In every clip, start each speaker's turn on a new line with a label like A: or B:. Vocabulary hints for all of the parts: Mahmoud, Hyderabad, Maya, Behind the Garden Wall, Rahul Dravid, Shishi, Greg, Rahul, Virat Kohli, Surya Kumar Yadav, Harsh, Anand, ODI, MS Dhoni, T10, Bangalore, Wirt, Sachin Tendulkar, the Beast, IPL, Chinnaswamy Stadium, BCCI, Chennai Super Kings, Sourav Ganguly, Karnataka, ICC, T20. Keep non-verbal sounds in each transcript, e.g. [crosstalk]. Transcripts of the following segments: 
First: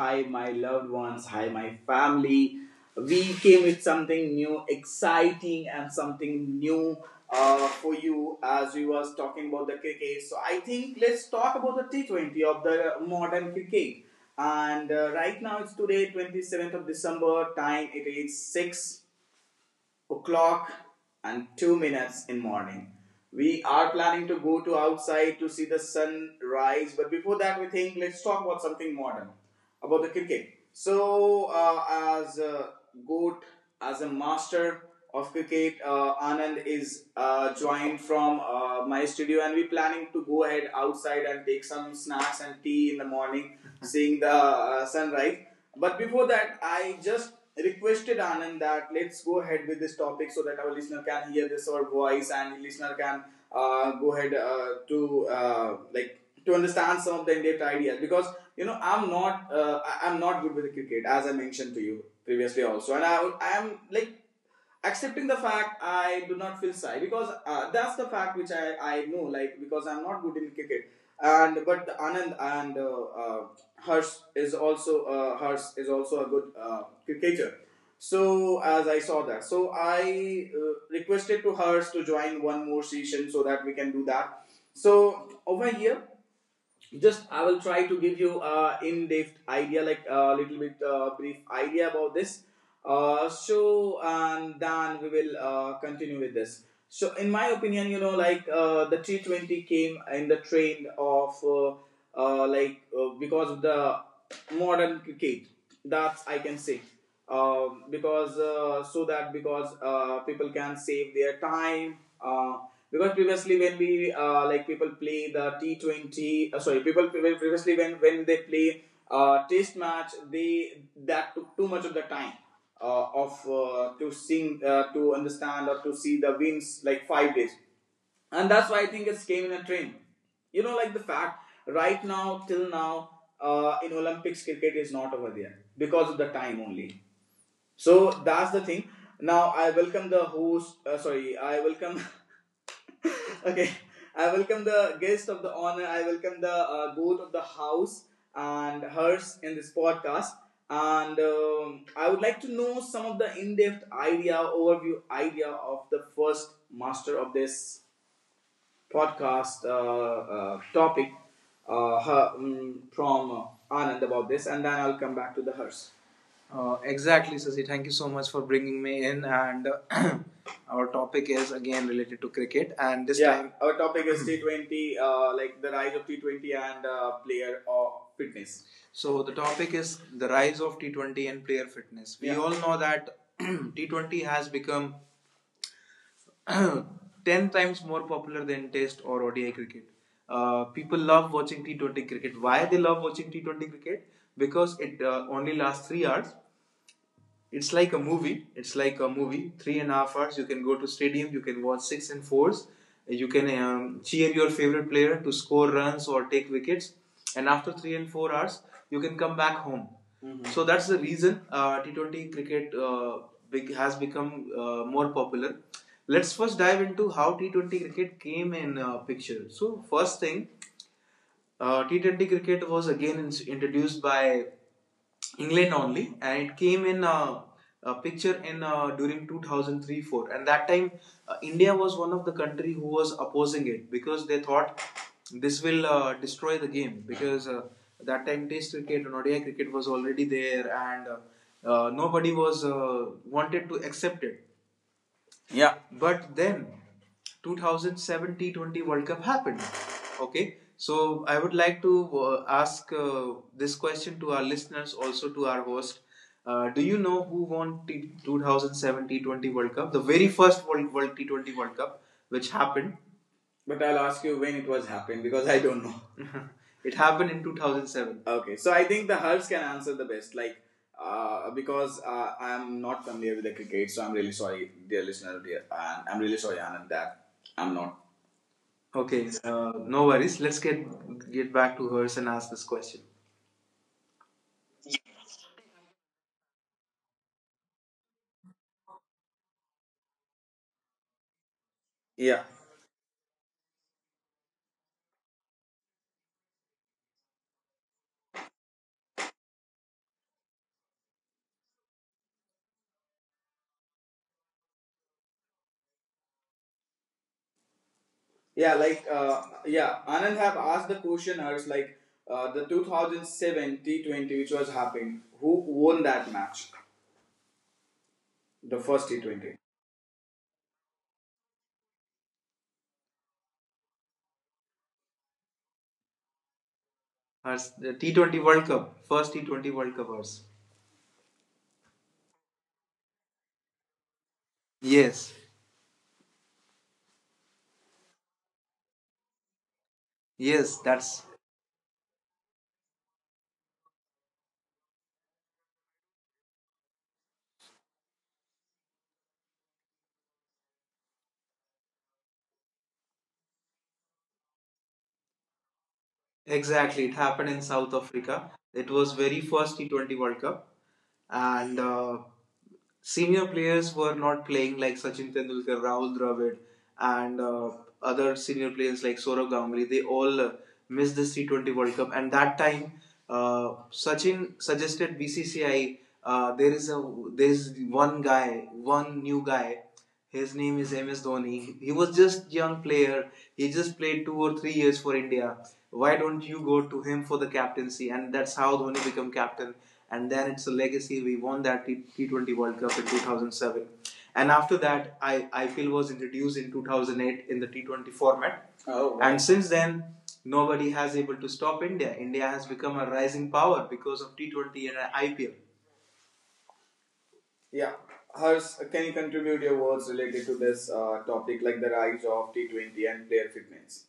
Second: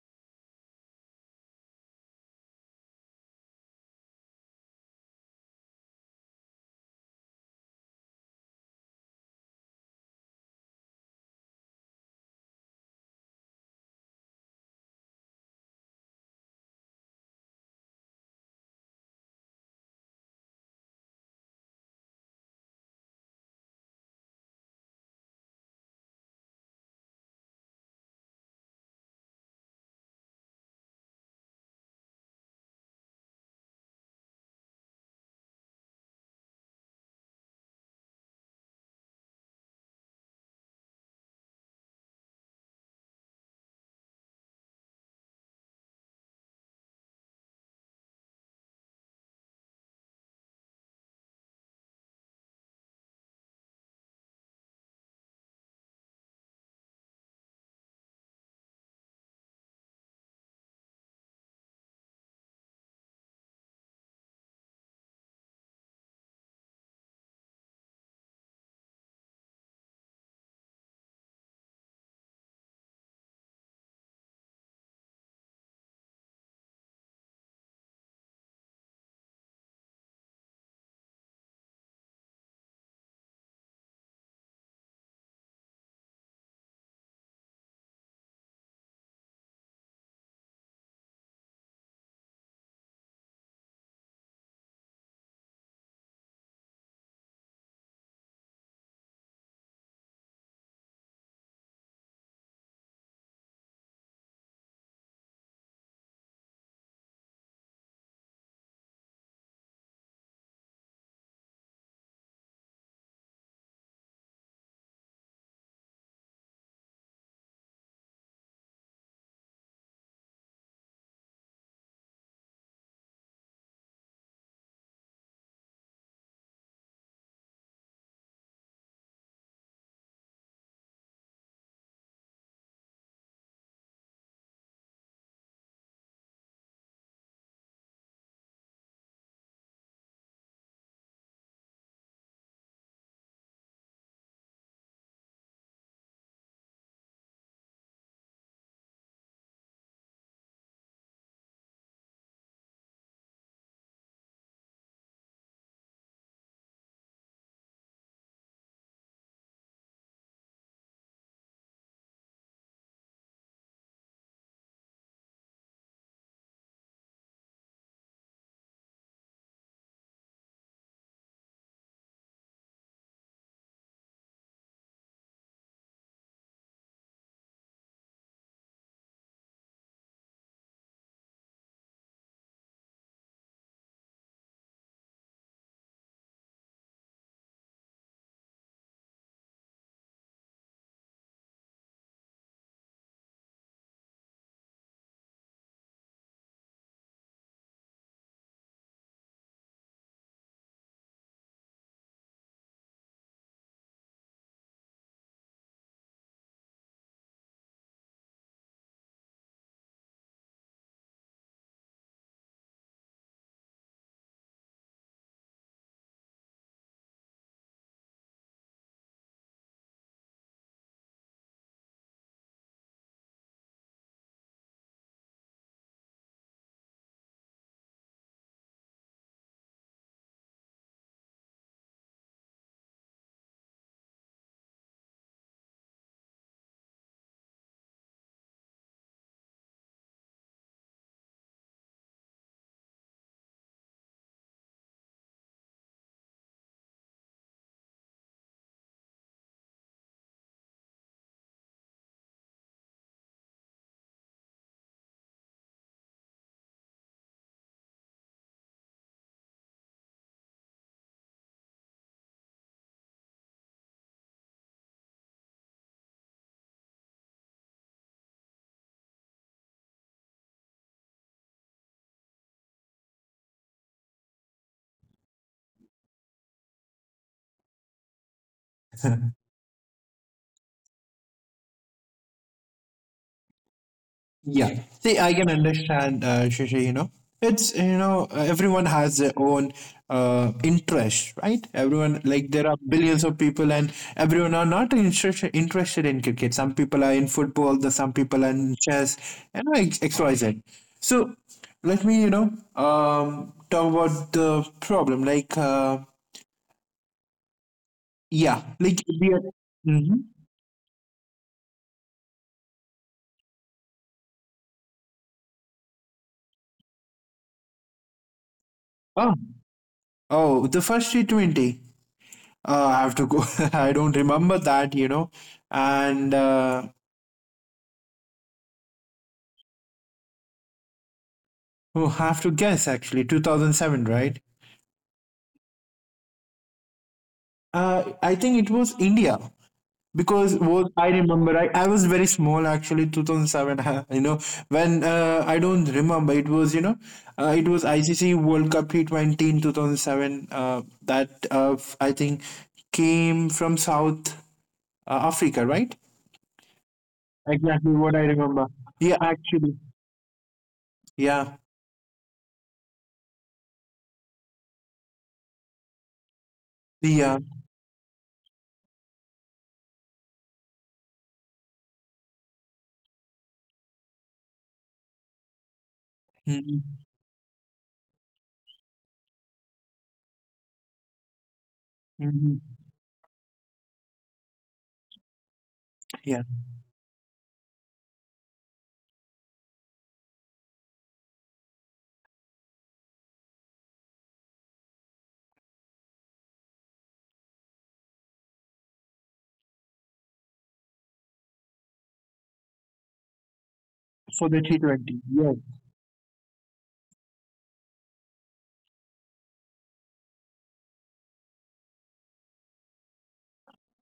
A: Hi, my loved ones. Hi, my family. We came with something new, exciting, and something new, for you as we was talking about the cricket. So I think let's talk about the T20 of the modern cricket. And Right now it's today, 27th of December. Time it is 6 o'clock and 2 minutes in morning. We are planning to go to outside to see the sun rise, but before that, we think let's talk about something modern about the cricket. So, as a goat, as a master of cricket, Anand is joined from my studio, and we're planning to go ahead outside and take some snacks and tea in the morning, [laughs] seeing the sunrise. But before that, I just requested Anand that let's go ahead with this topic so that our listener can hear this our voice, and listener can go ahead to like to understand some of the in-depth ideas, because you know I'm not am not good with the cricket, as I mentioned to you previously also, and I am like accepting the fact. I do not feel shy because that's the fact which I know, like, because I'm not good in cricket. And but Anand, and Harsh Harsh is also a good cricketer. So as I saw that, so I requested to Harsh to join one more session so that we can do that. So over here, just I will try to give you in-depth idea, like a little bit brief idea about this, so, and then we will continue with this. So in my opinion, you know, like, the T20 came in the trend of, like, because of the modern cricket, that's I can say. Because so that, because people can save their time, uh, because previously, when we, like, people play the T20, sorry, people previously, when they play test match, they that took too much of the time, of, to sing, to understand or to see the wins, like 5 days. And that's why I think it's came in a trend, you know, like the fact, right now, till now, in Olympics cricket is not over there because of the time only. So that's the thing. Now I welcome the host. Sorry, I welcome. [laughs] Okay, I welcome the guest of the honor. I welcome the goat of the house and hers in this podcast. And I would like to know some of the in-depth idea, overview idea of the first master of this podcast topic, her, from Anand about this, and then I'll come back to the hers. Exactly, Sasi. Thank you so much for bringing me in. And [clears throat] our topic is again related to cricket. And this, yeah, time, our topic is [laughs] T20, like the rise of T20 and player or fitness. So the topic is the rise of T20 and player fitness. We, yeah, all know that [clears throat] T20 has become [coughs] [clears throat] 10 times more popular than Test or ODI cricket. People love watching T20 cricket. Why they love watching T20 cricket? Because it only lasts 3 hours. It's like a movie, it's like a movie, three and a half hours. You can go to stadium, you can watch six and fours. You can cheer your favorite player to score runs or take wickets, and after 3 and 4 hours, you can come back home. Mhm. So that's the reason T20 cricket, big, has become more popular. Let's first dive into how T20 cricket came in picture. So first thing, T20 cricket was again introduced by England only, and it came in a picture in, during 2003-4, and that time India was one of the country who was opposing it because they thought this will destroy the game, because that time Test cricket and ODI cricket was already there, and nobody was wanted to accept it. Yeah. But then 2007 T20 World Cup happened. Okay. So I would like to ask this question to our listeners, also to our host. Do you know who won 2007 T20 World Cup, the very first World T20 World Cup, which happened? But I'll ask you when it was happened because I don't know. [laughs] It happened in 2007. Okay, so I think the hers can answer the best. Like, because I'm not familiar with the cricket, so I'm really sorry, dear listener, dear, and I'm really sorry, Anand, that I'm not. Okay, no worries. Let's get back to hers and ask this question.
B: Yeah. See, I can understand, Shishi, everyone has their own interest, right? Everyone,
A: Yeah,
B: there are billions of people and everyone are not interested in cricket. Some people are in football, the some people are in chess, and you know, XYZ. So let me, talk about the problem. Yeah,
A: yeah,
B: like,
A: like,
B: we are,
A: yeah,
B: Mhm.
A: Anand have asked the question, Hers, like, the 2007 T20, which was happening, who won that match? The first
B: oh,
A: T20.
B: oh, the first T20. I have to go. [laughs] I don't remember that, you know. And
A: Hers, the T20 World Cup, first T20 World Cup, hers.
B: We'll have to guess actually, 2007, right?
A: Yes,
B: I think it was India because
A: yes,
B: what I
A: that's
B: remember, I was very small actually, 2007. [laughs] You know, when I don't remember, it was it was ICC World Cup T20 in 2007. I think came from South Africa, right?
A: exactly. It happened in South
B: Exactly what I
A: Africa.
B: remember.
A: It was
B: Yeah,
A: very first
B: actually.
A: T20 World Cup,
B: Yeah,
A: and senior players were not playing, like Sachin Tendulkar, Rahul Dravid, and
B: yeah.
A: other senior players like Sourav Ganguly. They all missed this T20 World Cup, and that time Sachin suggested BCCI. There is a
B: Mm-hmm.
A: there is one guy, one new guy. His name is MS Dhoni. He was just
B: Mhm.
A: young player. He just played 2 or 3 years for India. Why don't
B: Yeah,
A: you go to him for the captaincy? And that's how Dhoni became captain. And then it's a legacy. We won that 20 World Cup in 2007. And after that, I IPL was introduced in 2008 in the T20 format. Oh, wow. And since then, nobody has able to stop India. India has become a rising power because of
B: for the
A: T20 and
B: T20.
A: IPL.
B: Yes,
A: Yeah. Hers, can you contribute your words related to this topic, like the rise of T20 and their fitness?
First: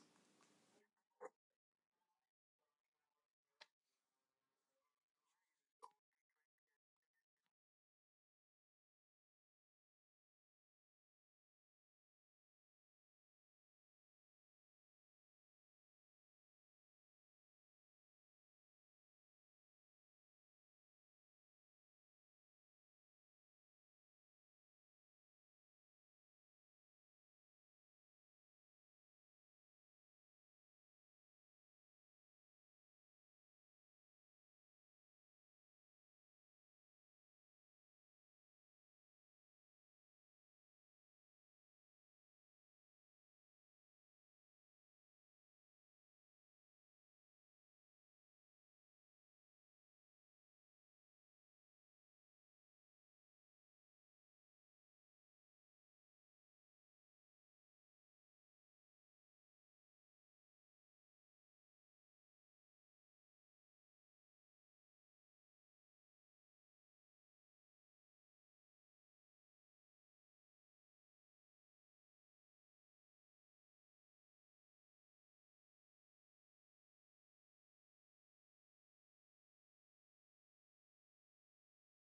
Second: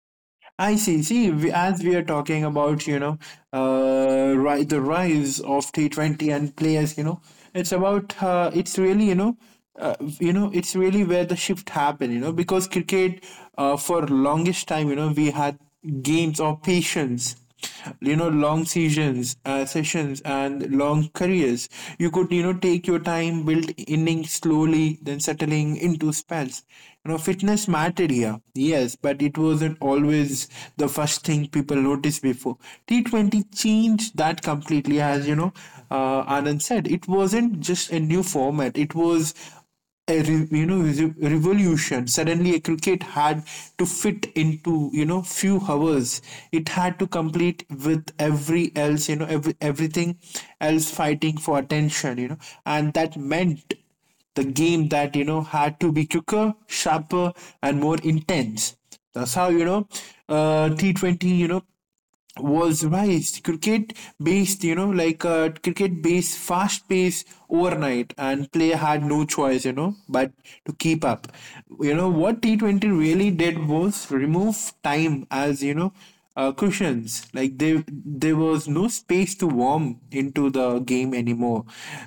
B: I see. See, we, as we are talking about, ri the rise of T20 and players, you know, it's about, it's really, it's really where the shift happened, you know, because cricket, for longest time, you know, we had games or patience, you know, long seasons, sessions and long careers. You could, you know, take your time, build innings slowly, then settling into spells. You know, fitness mattered here, yes, but it wasn't always the first thing people noticed before T20 changed that completely. As you know, Anand said, it wasn't just a new format, it was a revolution. Suddenly a cricket had to fit into, you know, few hours. It had to complete with every else, you know, everything else fighting for attention, you know, and that meant the game that, you know, had to be quicker, sharper, and more intense. That's how, you know, T20, you know, was raised cricket based, you know, cricket based, fast pace overnight, and player had no choice, you know, but to keep up. You know, what T20 really did was remove time as, cushions. Like there was no space to warm into the game anymore.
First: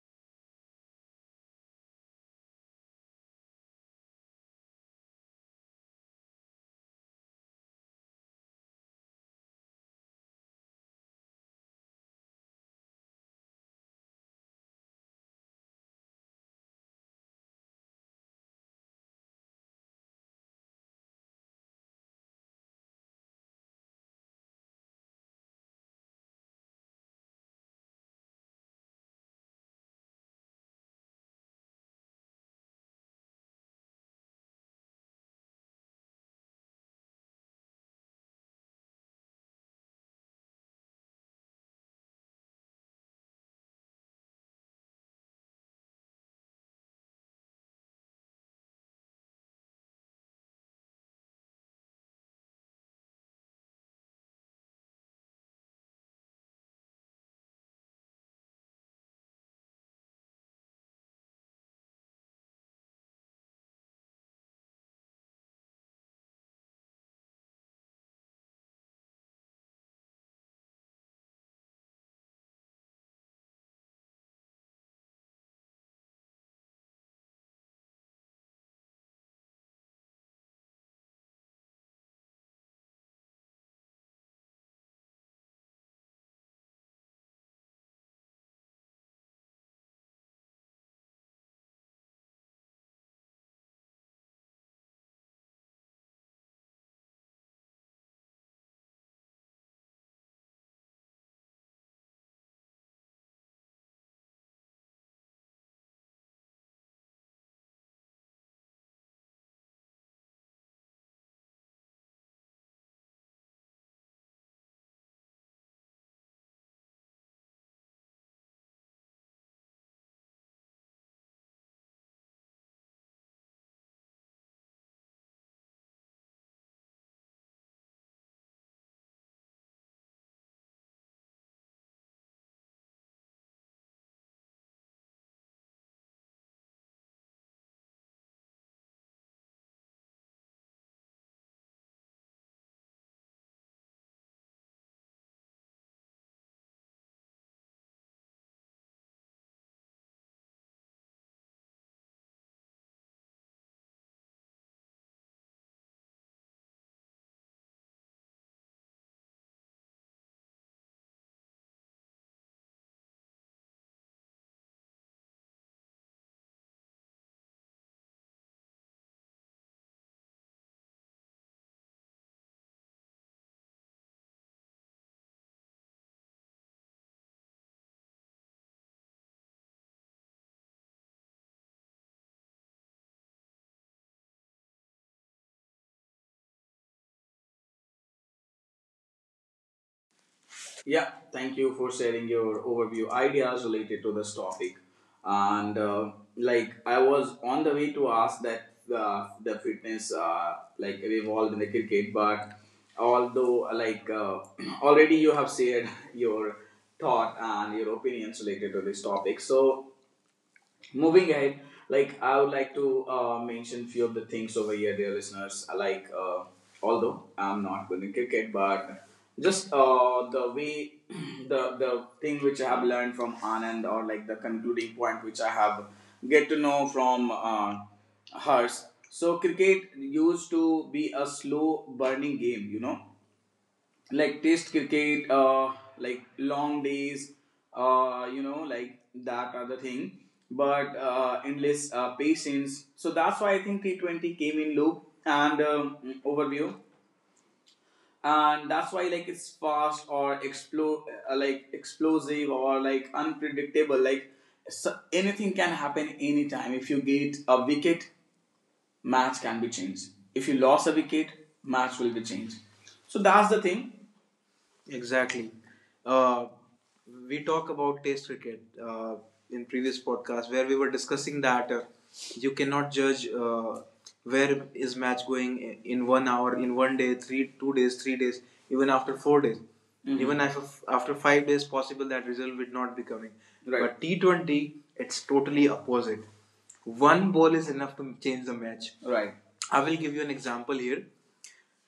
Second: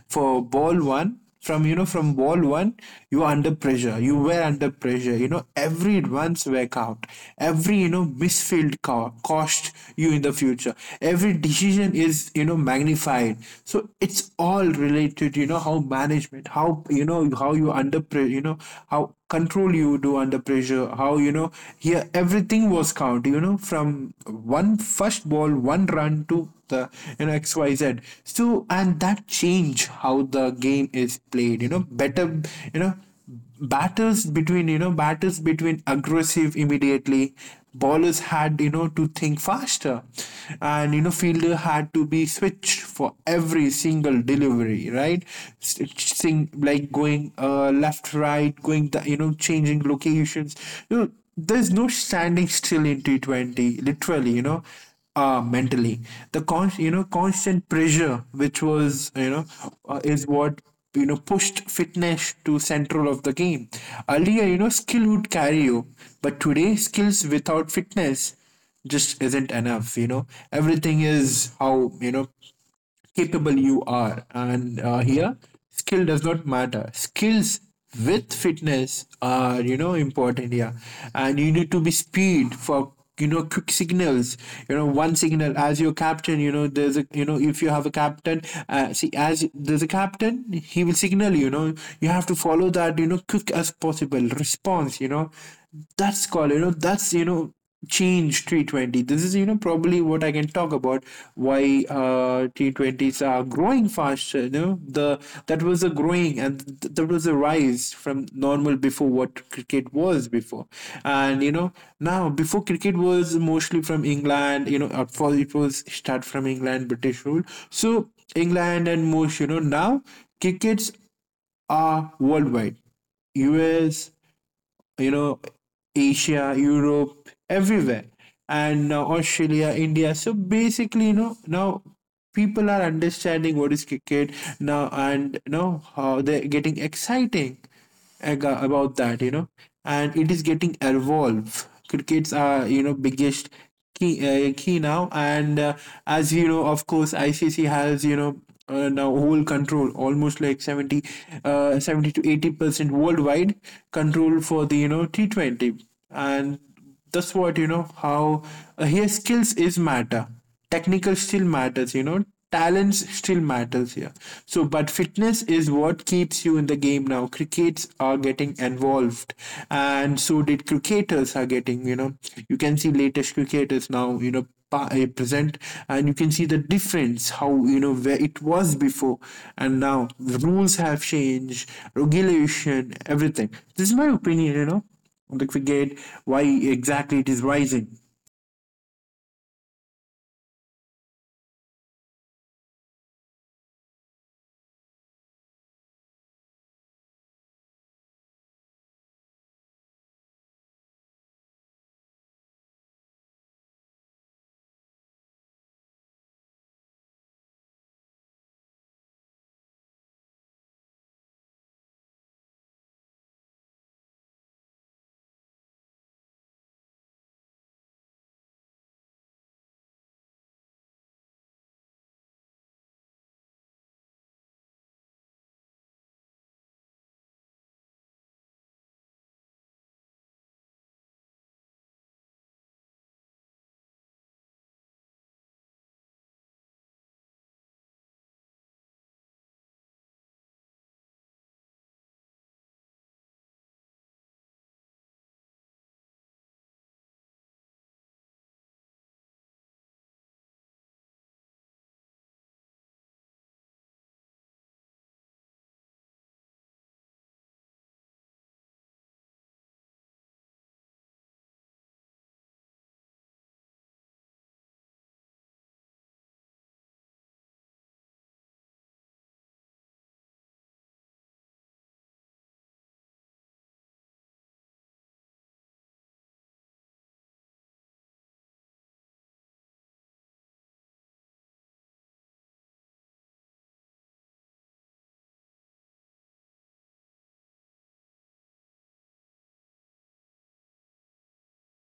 B: For ball one, from wall one, you were under pressure. You were under pressure, you know, every once workout, every, you know, cost you in the future, every decision is, you know, magnified. So it's all related, you know, how management, how, how you under how control you do under pressure, how, you know, here everything was count, you know, from one first ball one run to the, you know, XYZ. So and that change how the game is played, you know, better, you know, batters between aggressive immediately, ballers had, you know, to think faster, and, you know, fielder had to be switched for every single delivery, right? Sing, like going, left right, going the, you know, changing locations, you know, there's no standing still in T20 literally, you know, mentally. The constant pressure, which was, is what, you know, pushed fitness to central of the game. Earlier, you know, skill would carry you, but today, skills without fitness just isn't enough. You know, everything is how, you know, capable you are. And here, skill does not matter. Skills with fitness are, you know, important here, and you need to be speed for, you know, quick signals. You know, one signal as your captain, you know, if you have a captain, see as there's a captain, he will signal, you know, you have to follow that, you know, quick as possible response, you know, that's called, you know, that's, you know, change T20. This is, you know, probably what I can talk about why T20s are growing faster. You know, the that was a growing, and that was a rise from normal before what cricket was before. And you know, now before cricket was mostly from England. You know, at first it was start from England, British rule. So England and most, you know, now crickets are worldwide. US, you know, Asia, Europe, everywhere, and now Australia, India. So basically, you know, now people are understanding what is cricket now, and you know how they're getting exciting about that, you know, and it is getting evolved. Crickets are, you know, biggest key, key now and as you know, of course, ICC has, you know, now whole control almost like 70, 70 to 80% worldwide control for the, you know, T20, and that's what, you know, how his skills is matter, technical still matters, you know, talents still matters here. So but fitness is what keeps you in the game. Now crickets are getting involved, and so did cricketers are getting, you know, you can see latest cricketers now, you know, present, and you can see the difference how, you know, where it was before, and now the rules have changed, regulation, everything. This is my opinion, you know, on the cricket, why exactly it is rising.
A: Yeah, thank you for sharing your overview ideas related to this topic. And like I was on the way to ask that the fitness like evolved in the cricket, but although, like, [clears throat] already you have shared [laughs] your thought and your opinions related to this topic. So moving ahead, like I would like to mention few of the things over here, dear listeners. Like, although I'm not good in cricket, but just, the way [clears throat] the thing which I have learned from Anand, or like the concluding point which I have get to know from hers. So cricket used to be a slow burning game, you know, like test cricket, like long days, you know, like that other thing, but endless patience. So that's why I think T20 came in loop, and overview, and that's why, like, it's fast or explode, like explosive, or like unpredictable, like, so anything can happen anytime. If you get a wicket, match can be changed. If you lost a wicket, match will be changed. So that's the thing. Exactly. Uh, we talk about taste cricket in previous podcast, where we were discussing that you cannot judge where is match going, in one hour, in one day, three, 2 days, 3 days, even after 4 days, Mhm. even after 5 days, possible that result would not be coming. Right. But T20, it's totally opposite. One ball is enough to change the match. Right. I will give you an example here.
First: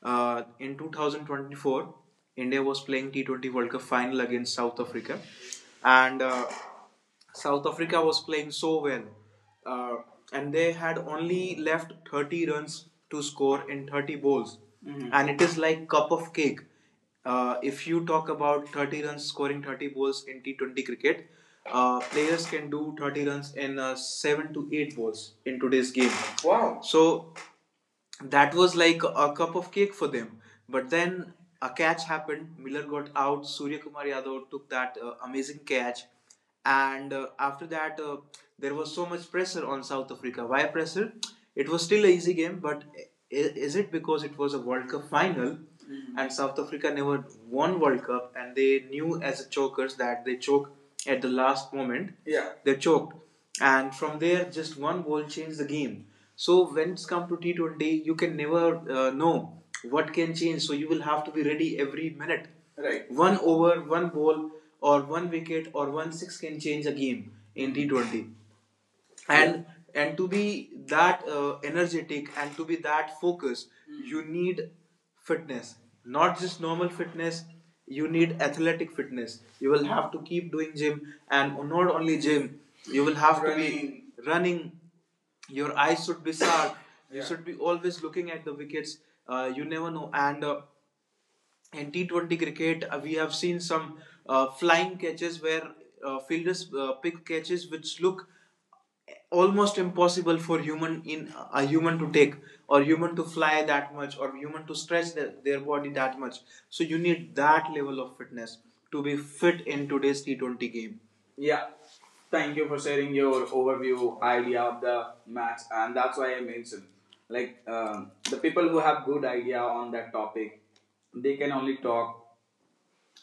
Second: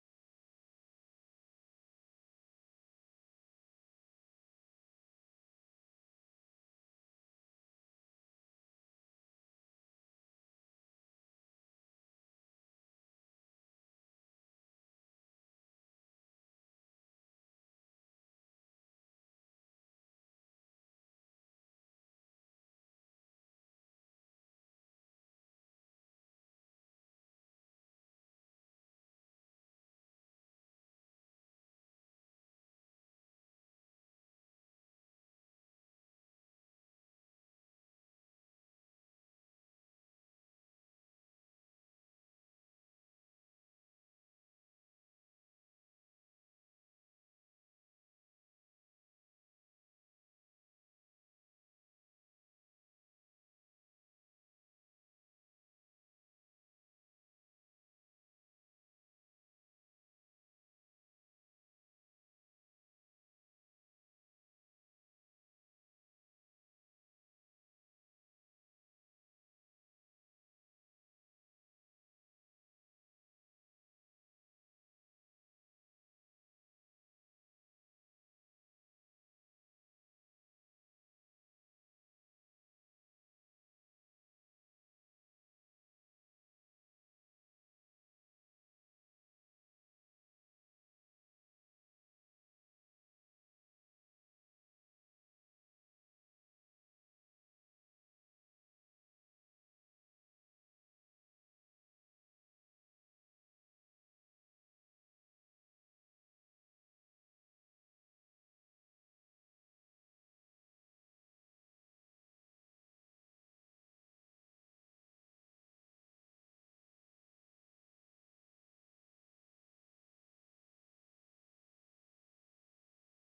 A: In 2024, India was playing T20 World Cup final against South Africa, and South Africa was playing so well, uh, and they had only left 30 runs to score in 30 balls, Mhm. and it is like cup of cake. If you talk about 30 runs scoring 30 balls in T20 cricket, players can do 30 runs in 7 to 8 balls in today's game. Wow. So that was like a cup of cake for them. But then a catch happened. Miller got out. Surya Kumar Yadav took that amazing catch. And after that, there was so much pressure on South Africa. Why pressure? It was still an easy game, but is it because it was a World Cup final, Mhm. and South Africa never won World Cup, and they knew as a chokers that they choke at the last moment? Yeah. They choked. And from there, just one goal changed the game. So when it's come to T20, you can never know what can change. So you will have to be ready every minute. Right. One over, one ball, or one wicket, or one six can change a game in T20. And yeah, and to be that energetic and to be that focused, you need fitness, not just normal fitness. You need athletic fitness. You will have to keep doing gym, and not only gym, you will have, running. Your eyes should be sharp. [coughs] Yeah, you should be always looking at the wickets. You never know. And In T20 cricket, we have seen some flying catches where fielders pick catches which look almost impossible for human in a human to take, or human to fly that much, or human to stretch their body that much. So you need that level of fitness to be fit in today's T20 game. Yeah, thank you for sharing your overview idea of the match, and that's why I mentioned, like, the people who have good idea on that topic, they can only talk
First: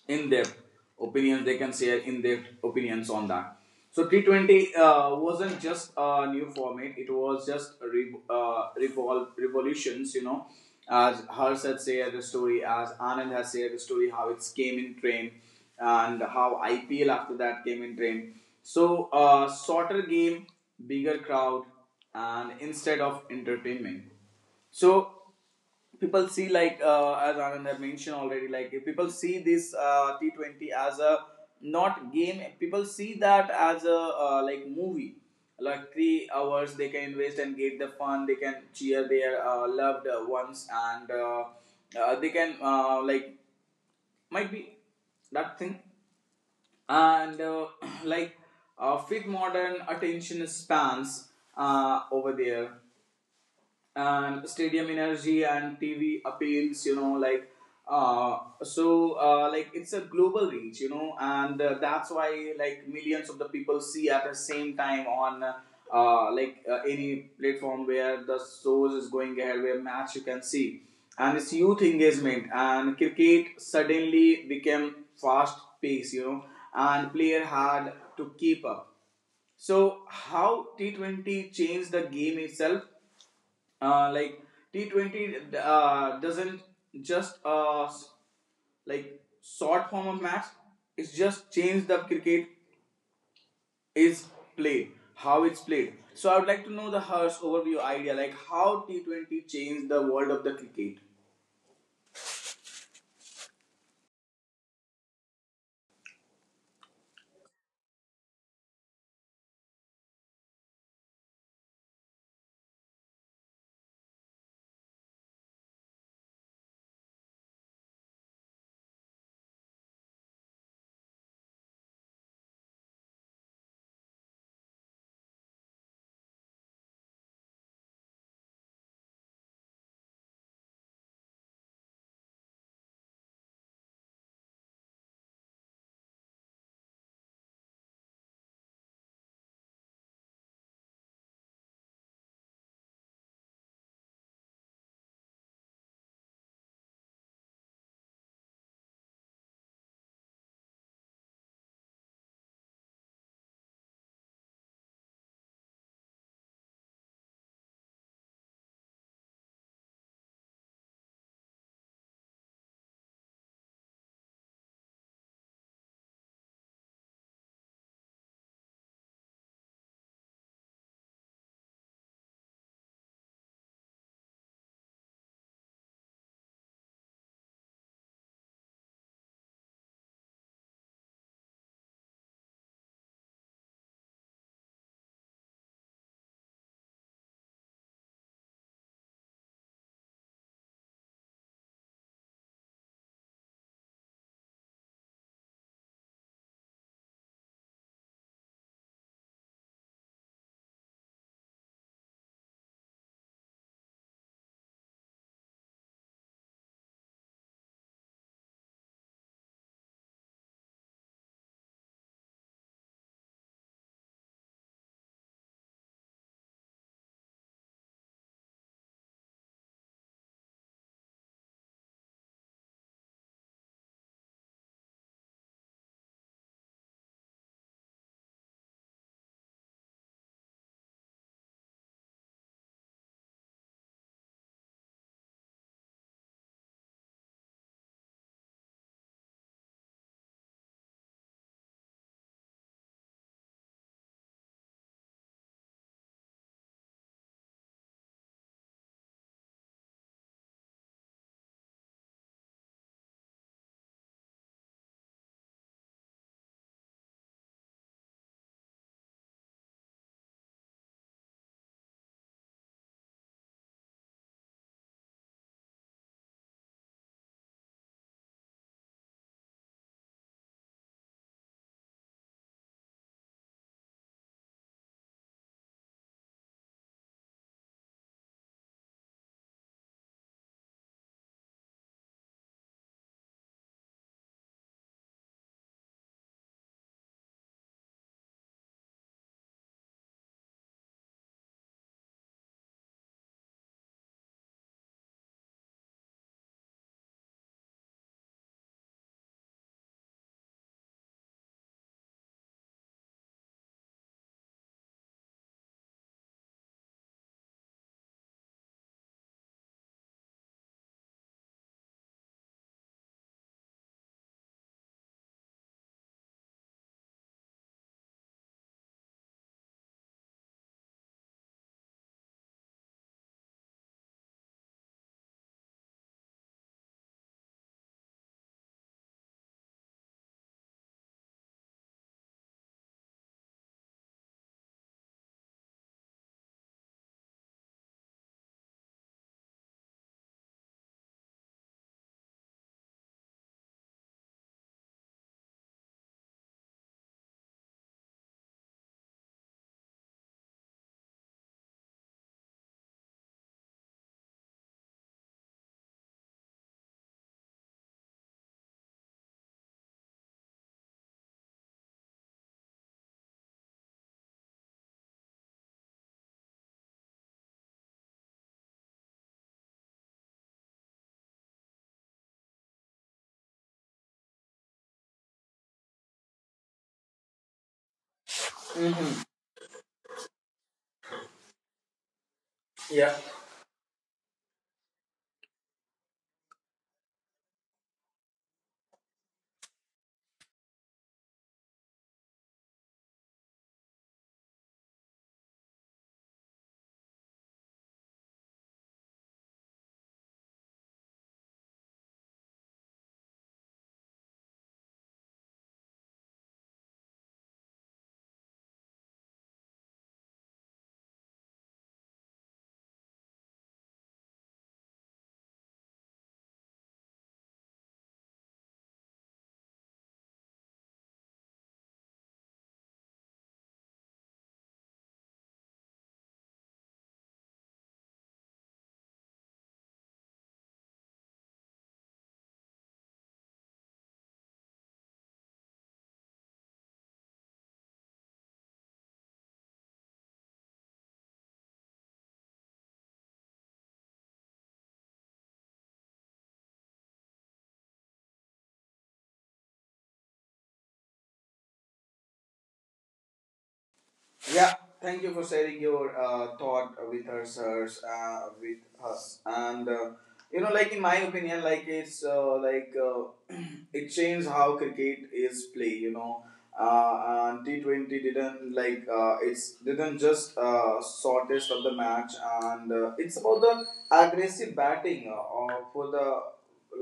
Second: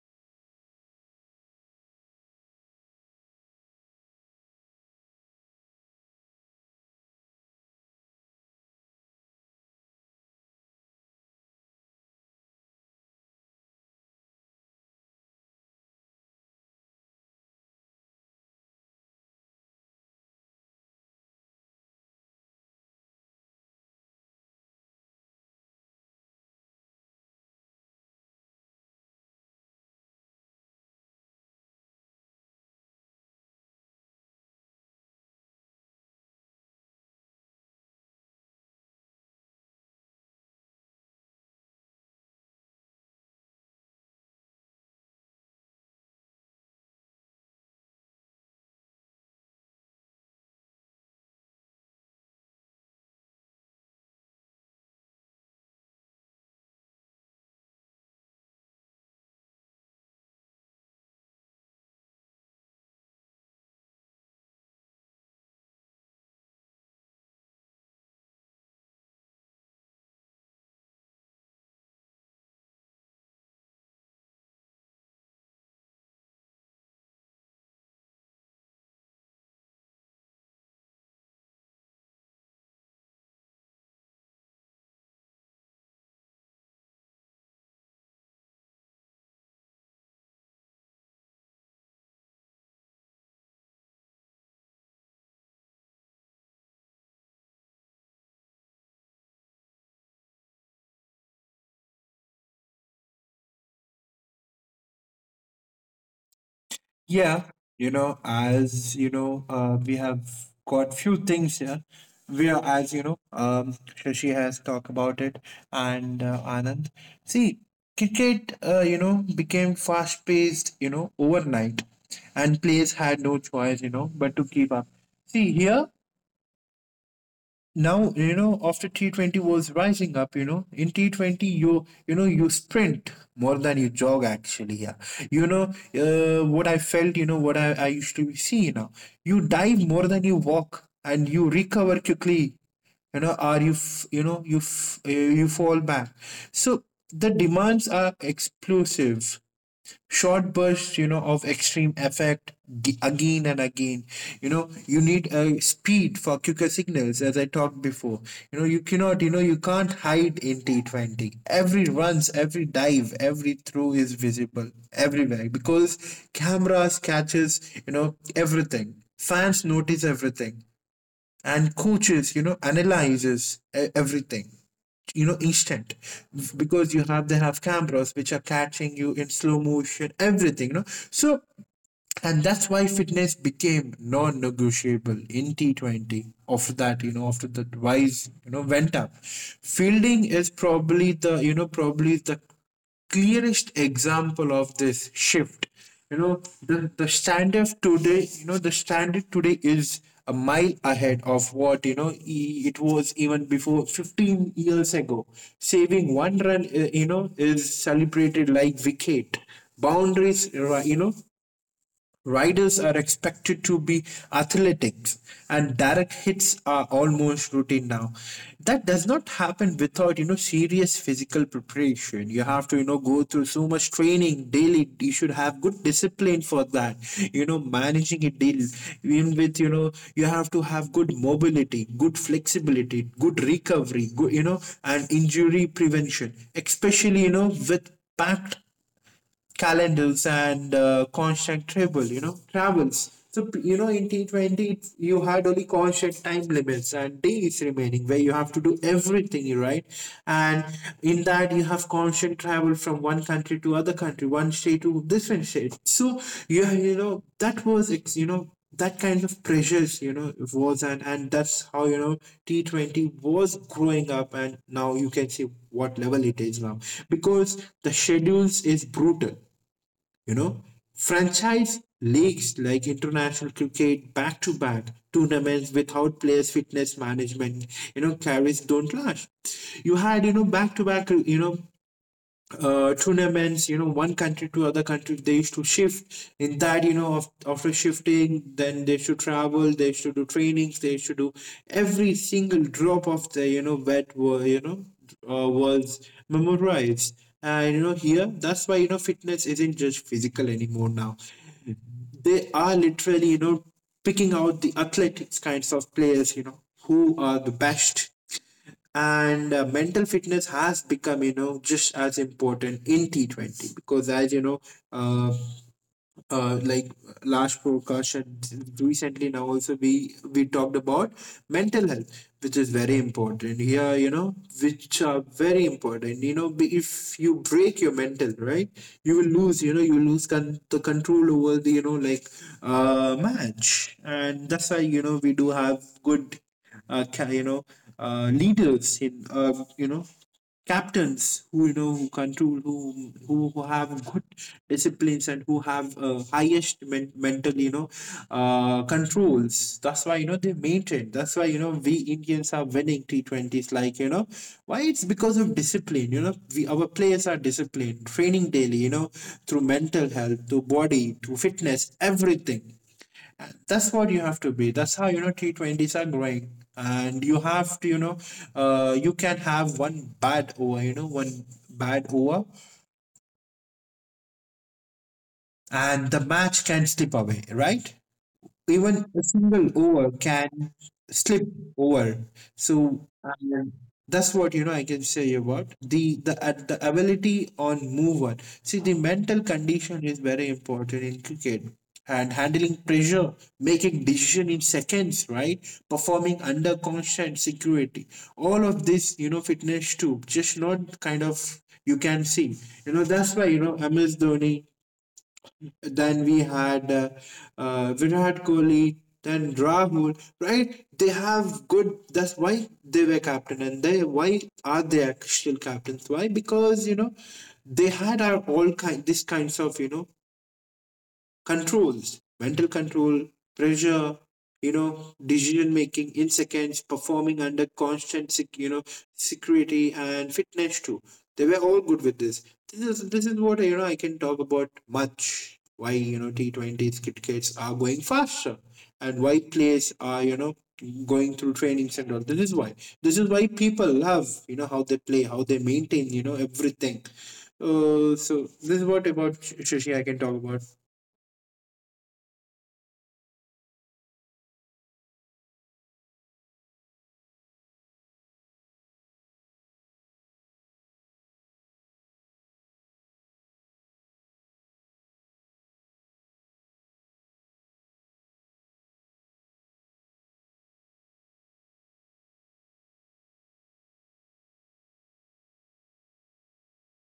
A: in-depth opinions. They can share in-depth opinions on that. So T20 wasn't just a new format, it was just a revolutions, you know, as Harsh had shared the story, as Anand has shared the story, how it came in train and how IPL after that came in train. So shorter game, bigger crowd, and instead of entertainment. So people see, like, as Anand had mentioned already, like, if people see this T20 as a not game, people see that as a, like, movie. Like, 3 hours, they can invest and get the fun. They can cheer their loved ones, and they can, like, might be that thing. And [clears throat] like, fit modern attention spans over there, and stadium energy and TV appeals, you know, like. Like, it's a global reach, you know, and that's why, like, millions of the people see at the same time on like, any platform where the shows is going ahead, where match you can see. And it's youth engagement, and cricket suddenly became fast pace, you know, and player had to keep up. So how T20 changed the game itself. Like, T20 doesn't just like short form of match. It's just changed the cricket is played, how it's played. So I would like to know the Harsh overview idea, like how T20 changed the world of the cricket.
B: Yeah, you know, as you know, we have got few things here. We are, as you know, Shashi has talked about it, and Anand. See, cricket, you know, became fast-paced, you know, overnight, and players had no choice, you know, but to keep up. See here, now you know after T20 was rising up, you know, in T20 you, you know, you sprint more than you jog actually, yeah, you know, what I felt, you know, what I used to see now, you dive more than you walk, and you recover quickly, you know, or you you fall back. So the demands are explosive, short bursts, you know, of extreme effect, again and again, you know, you need a speed for quicker signals, as I talked before. You know, you cannot, you know, you can't hide in T20. Every runs, every dive, every throw is visible everywhere because cameras catches, you know, everything. Fans notice everything, and coaches, you know, analyzes everything, you know, instant, because you have, they have cameras which are catching you in slow motion everything, you know. So and that's why fitness became non-negotiable in T20 after that, you know, after the wise, you know, went up. Fielding is probably the, you know, probably the clearest example of this shift. You know, the standard today, you know, the standard today is a mile ahead of what, you know, it was even before 15 years ago. Saving one run, you know, is celebrated like wicket, boundaries, you know, Riders are expected to be athletic, and direct hits are almost routine now. That does not happen without, you know, serious physical preparation. You have to, you know, go through so much training daily. You should have good discipline for that. You know, managing it daily, even with, you know, you have to have good mobility, good flexibility, good recovery, good, you know, and injury prevention, especially, you know, with packed calendars and constant travel, you know, travels. So, you know, in T20, you had only constant time limits and days remaining where you have to do everything, right? And in that, you have constant travel from one country to other country, one state to different state. So, you know, that was, you know, that kind of pressures, you know, it was, and that's how, you know, T20 was growing up, and now you can see what level it is now because the schedules is brutal, you know, franchise leagues like international cricket, back to back tournaments without players' fitness management, you know, carries don't last. You had, you know, back to back, tournaments, you know, one country to other country, they used to shift. In that, you know, of, after shifting, then they should travel, they should do trainings, they should do every single drop of the, you know, you know, was memorized. And, you know, here, that's why, you know, fitness isn't just physical anymore now. They are literally, picking out the athletics kinds of players, who are the best, and mental fitness has become, you know, just as important in T20, because as you know, uh, like last podcast and recently now also, we talked about mental health, which is very important here, you know, which are very important, you know, if you break your mental, right? You will lose, you know, you lose, the control over the, match. And that's why, you know, we do have good, uh, ca- you know leaders in, captains who, you know, who control, who have good disciplines and who have, highest, mental, you know, controls. That's why, you know, they maintain. That's why, you know, we Indians are winning T20s, like, you know, why? It's because of discipline. You know, we our players are disciplined, training daily, you know, through mental health, to body, to fitness, everything. That's what you have to be. That's how, you know, T20s are growing, and you have to, you can have one bad over, you know, one bad over, and the match can slip away, right? Even a single over can slip over. So
A: Yeah,
B: and that's what, you know, I can say about the ability on move on. See, the mental condition is very important in cricket. And handling pressure, making decision in seconds, right? Performing under constant security. All of this, you know, fitness too. Just not kind of you can see. You know, that's why, you know, MS Dhoni, then we had, Virat Kohli, then Rahul, right? They have good. That's why they were captain, and they why are they actual captains? Why? Because you know they had our all kind, these kinds of, you know, controls, mental control, pressure, you know, decision making in seconds, performing under constant, you know, security, and fitness too. They were all good with this. This is what, you know, I can talk about much: why, you know, T20s crickets are going faster, and why players are, you know, going through trainings and all. This is why, people love, you know, how they play, how they maintain, you know, everything. So, this is what about Shashi I can talk about.
A: yeah, thank you for sharing your thought with her, sirs, with us. And you know, like, in my opinion, like, it's like, [clears throat] it changed how cricket is played, you know. And T 20 didn't, like, it's didn't just shortest of the match, and it's about the aggressive batting, for the,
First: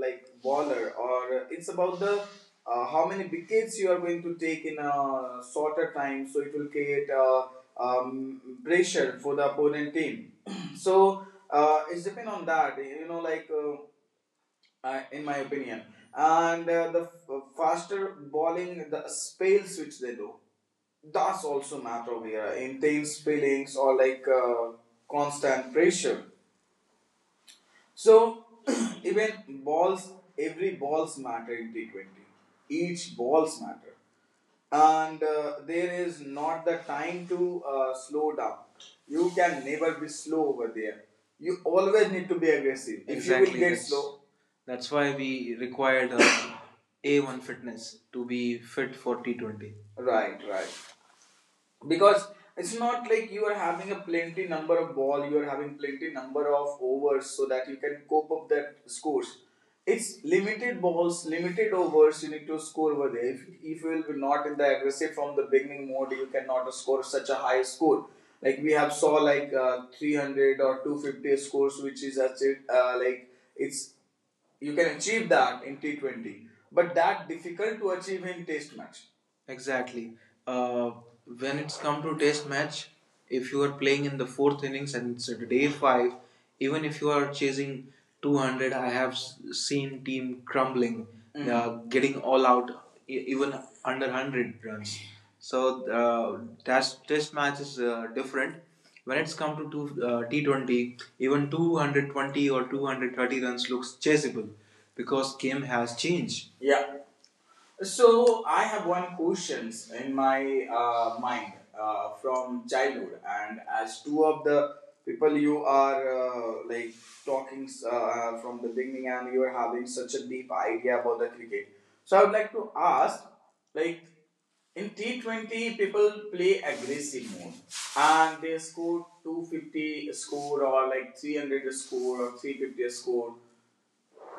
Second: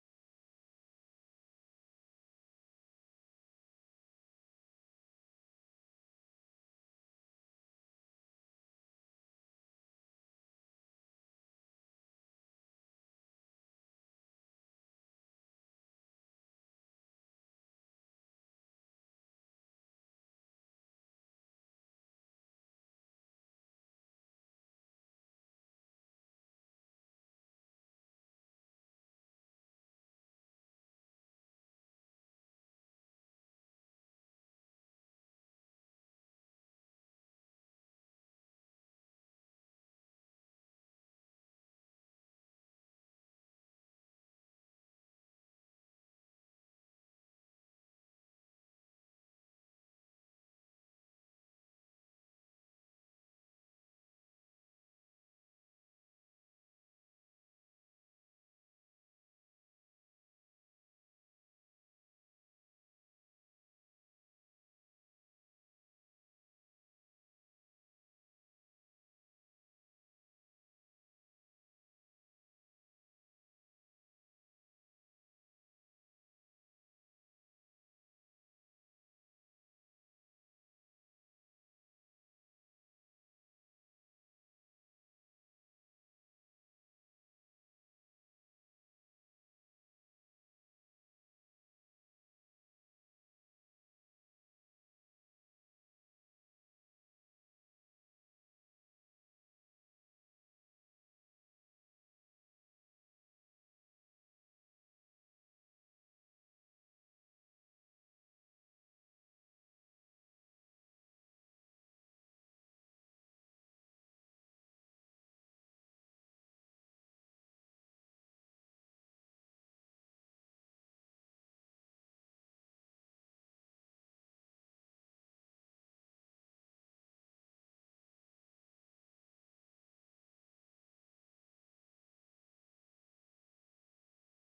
A: like, bowler, or it's about the, how many wickets you are going to take in a shorter time, so it will create pressure for the opponent team. [clears throat] So it's depend on that, you know, like, in my opinion. And the faster bowling, the spells which they do, that's also matter here in intense spellings, or like, constant pressure. So [clears throat] even balls, every balls matter in T 20. Each balls matter, and there is not the time to slow down. You can never be slow over there. You always need to be aggressive. If exactly, you will exactly get that's slow, that's why we required a [coughs] A1 fitness to be fit for T20. Right, right. Because it's not like you are having a plenty number of ball, you are having plenty number of overs so that you can cope up that scores. It's limited balls, limited overs. You need to score over there. If you will be not in the aggressive from the beginning mode, you cannot score such a high score, like we have saw, like, 300 or 250 scores which is achieved, like, it's, you can achieve that in T20, but that difficult to achieve in test match. Exactly. Uh, when it's come to test match, if you are playing in the fourth innings and it's at day five, even if you are chasing 200, I have seen team crumbling, mhm, getting all out, even under 100 runs. So uh, test match is different. When it's come to T20, even 220 or 230 runs looks chaseable because game has changed. Yeah, so I have one questions in my mind, from childhood, and as two of the people, you are, like, talking, from the beginning, and you are having such a deep idea about the cricket. So I would like to ask, like, in T20, people play aggressive mode and they score 250 score or like 300 score or 350 score.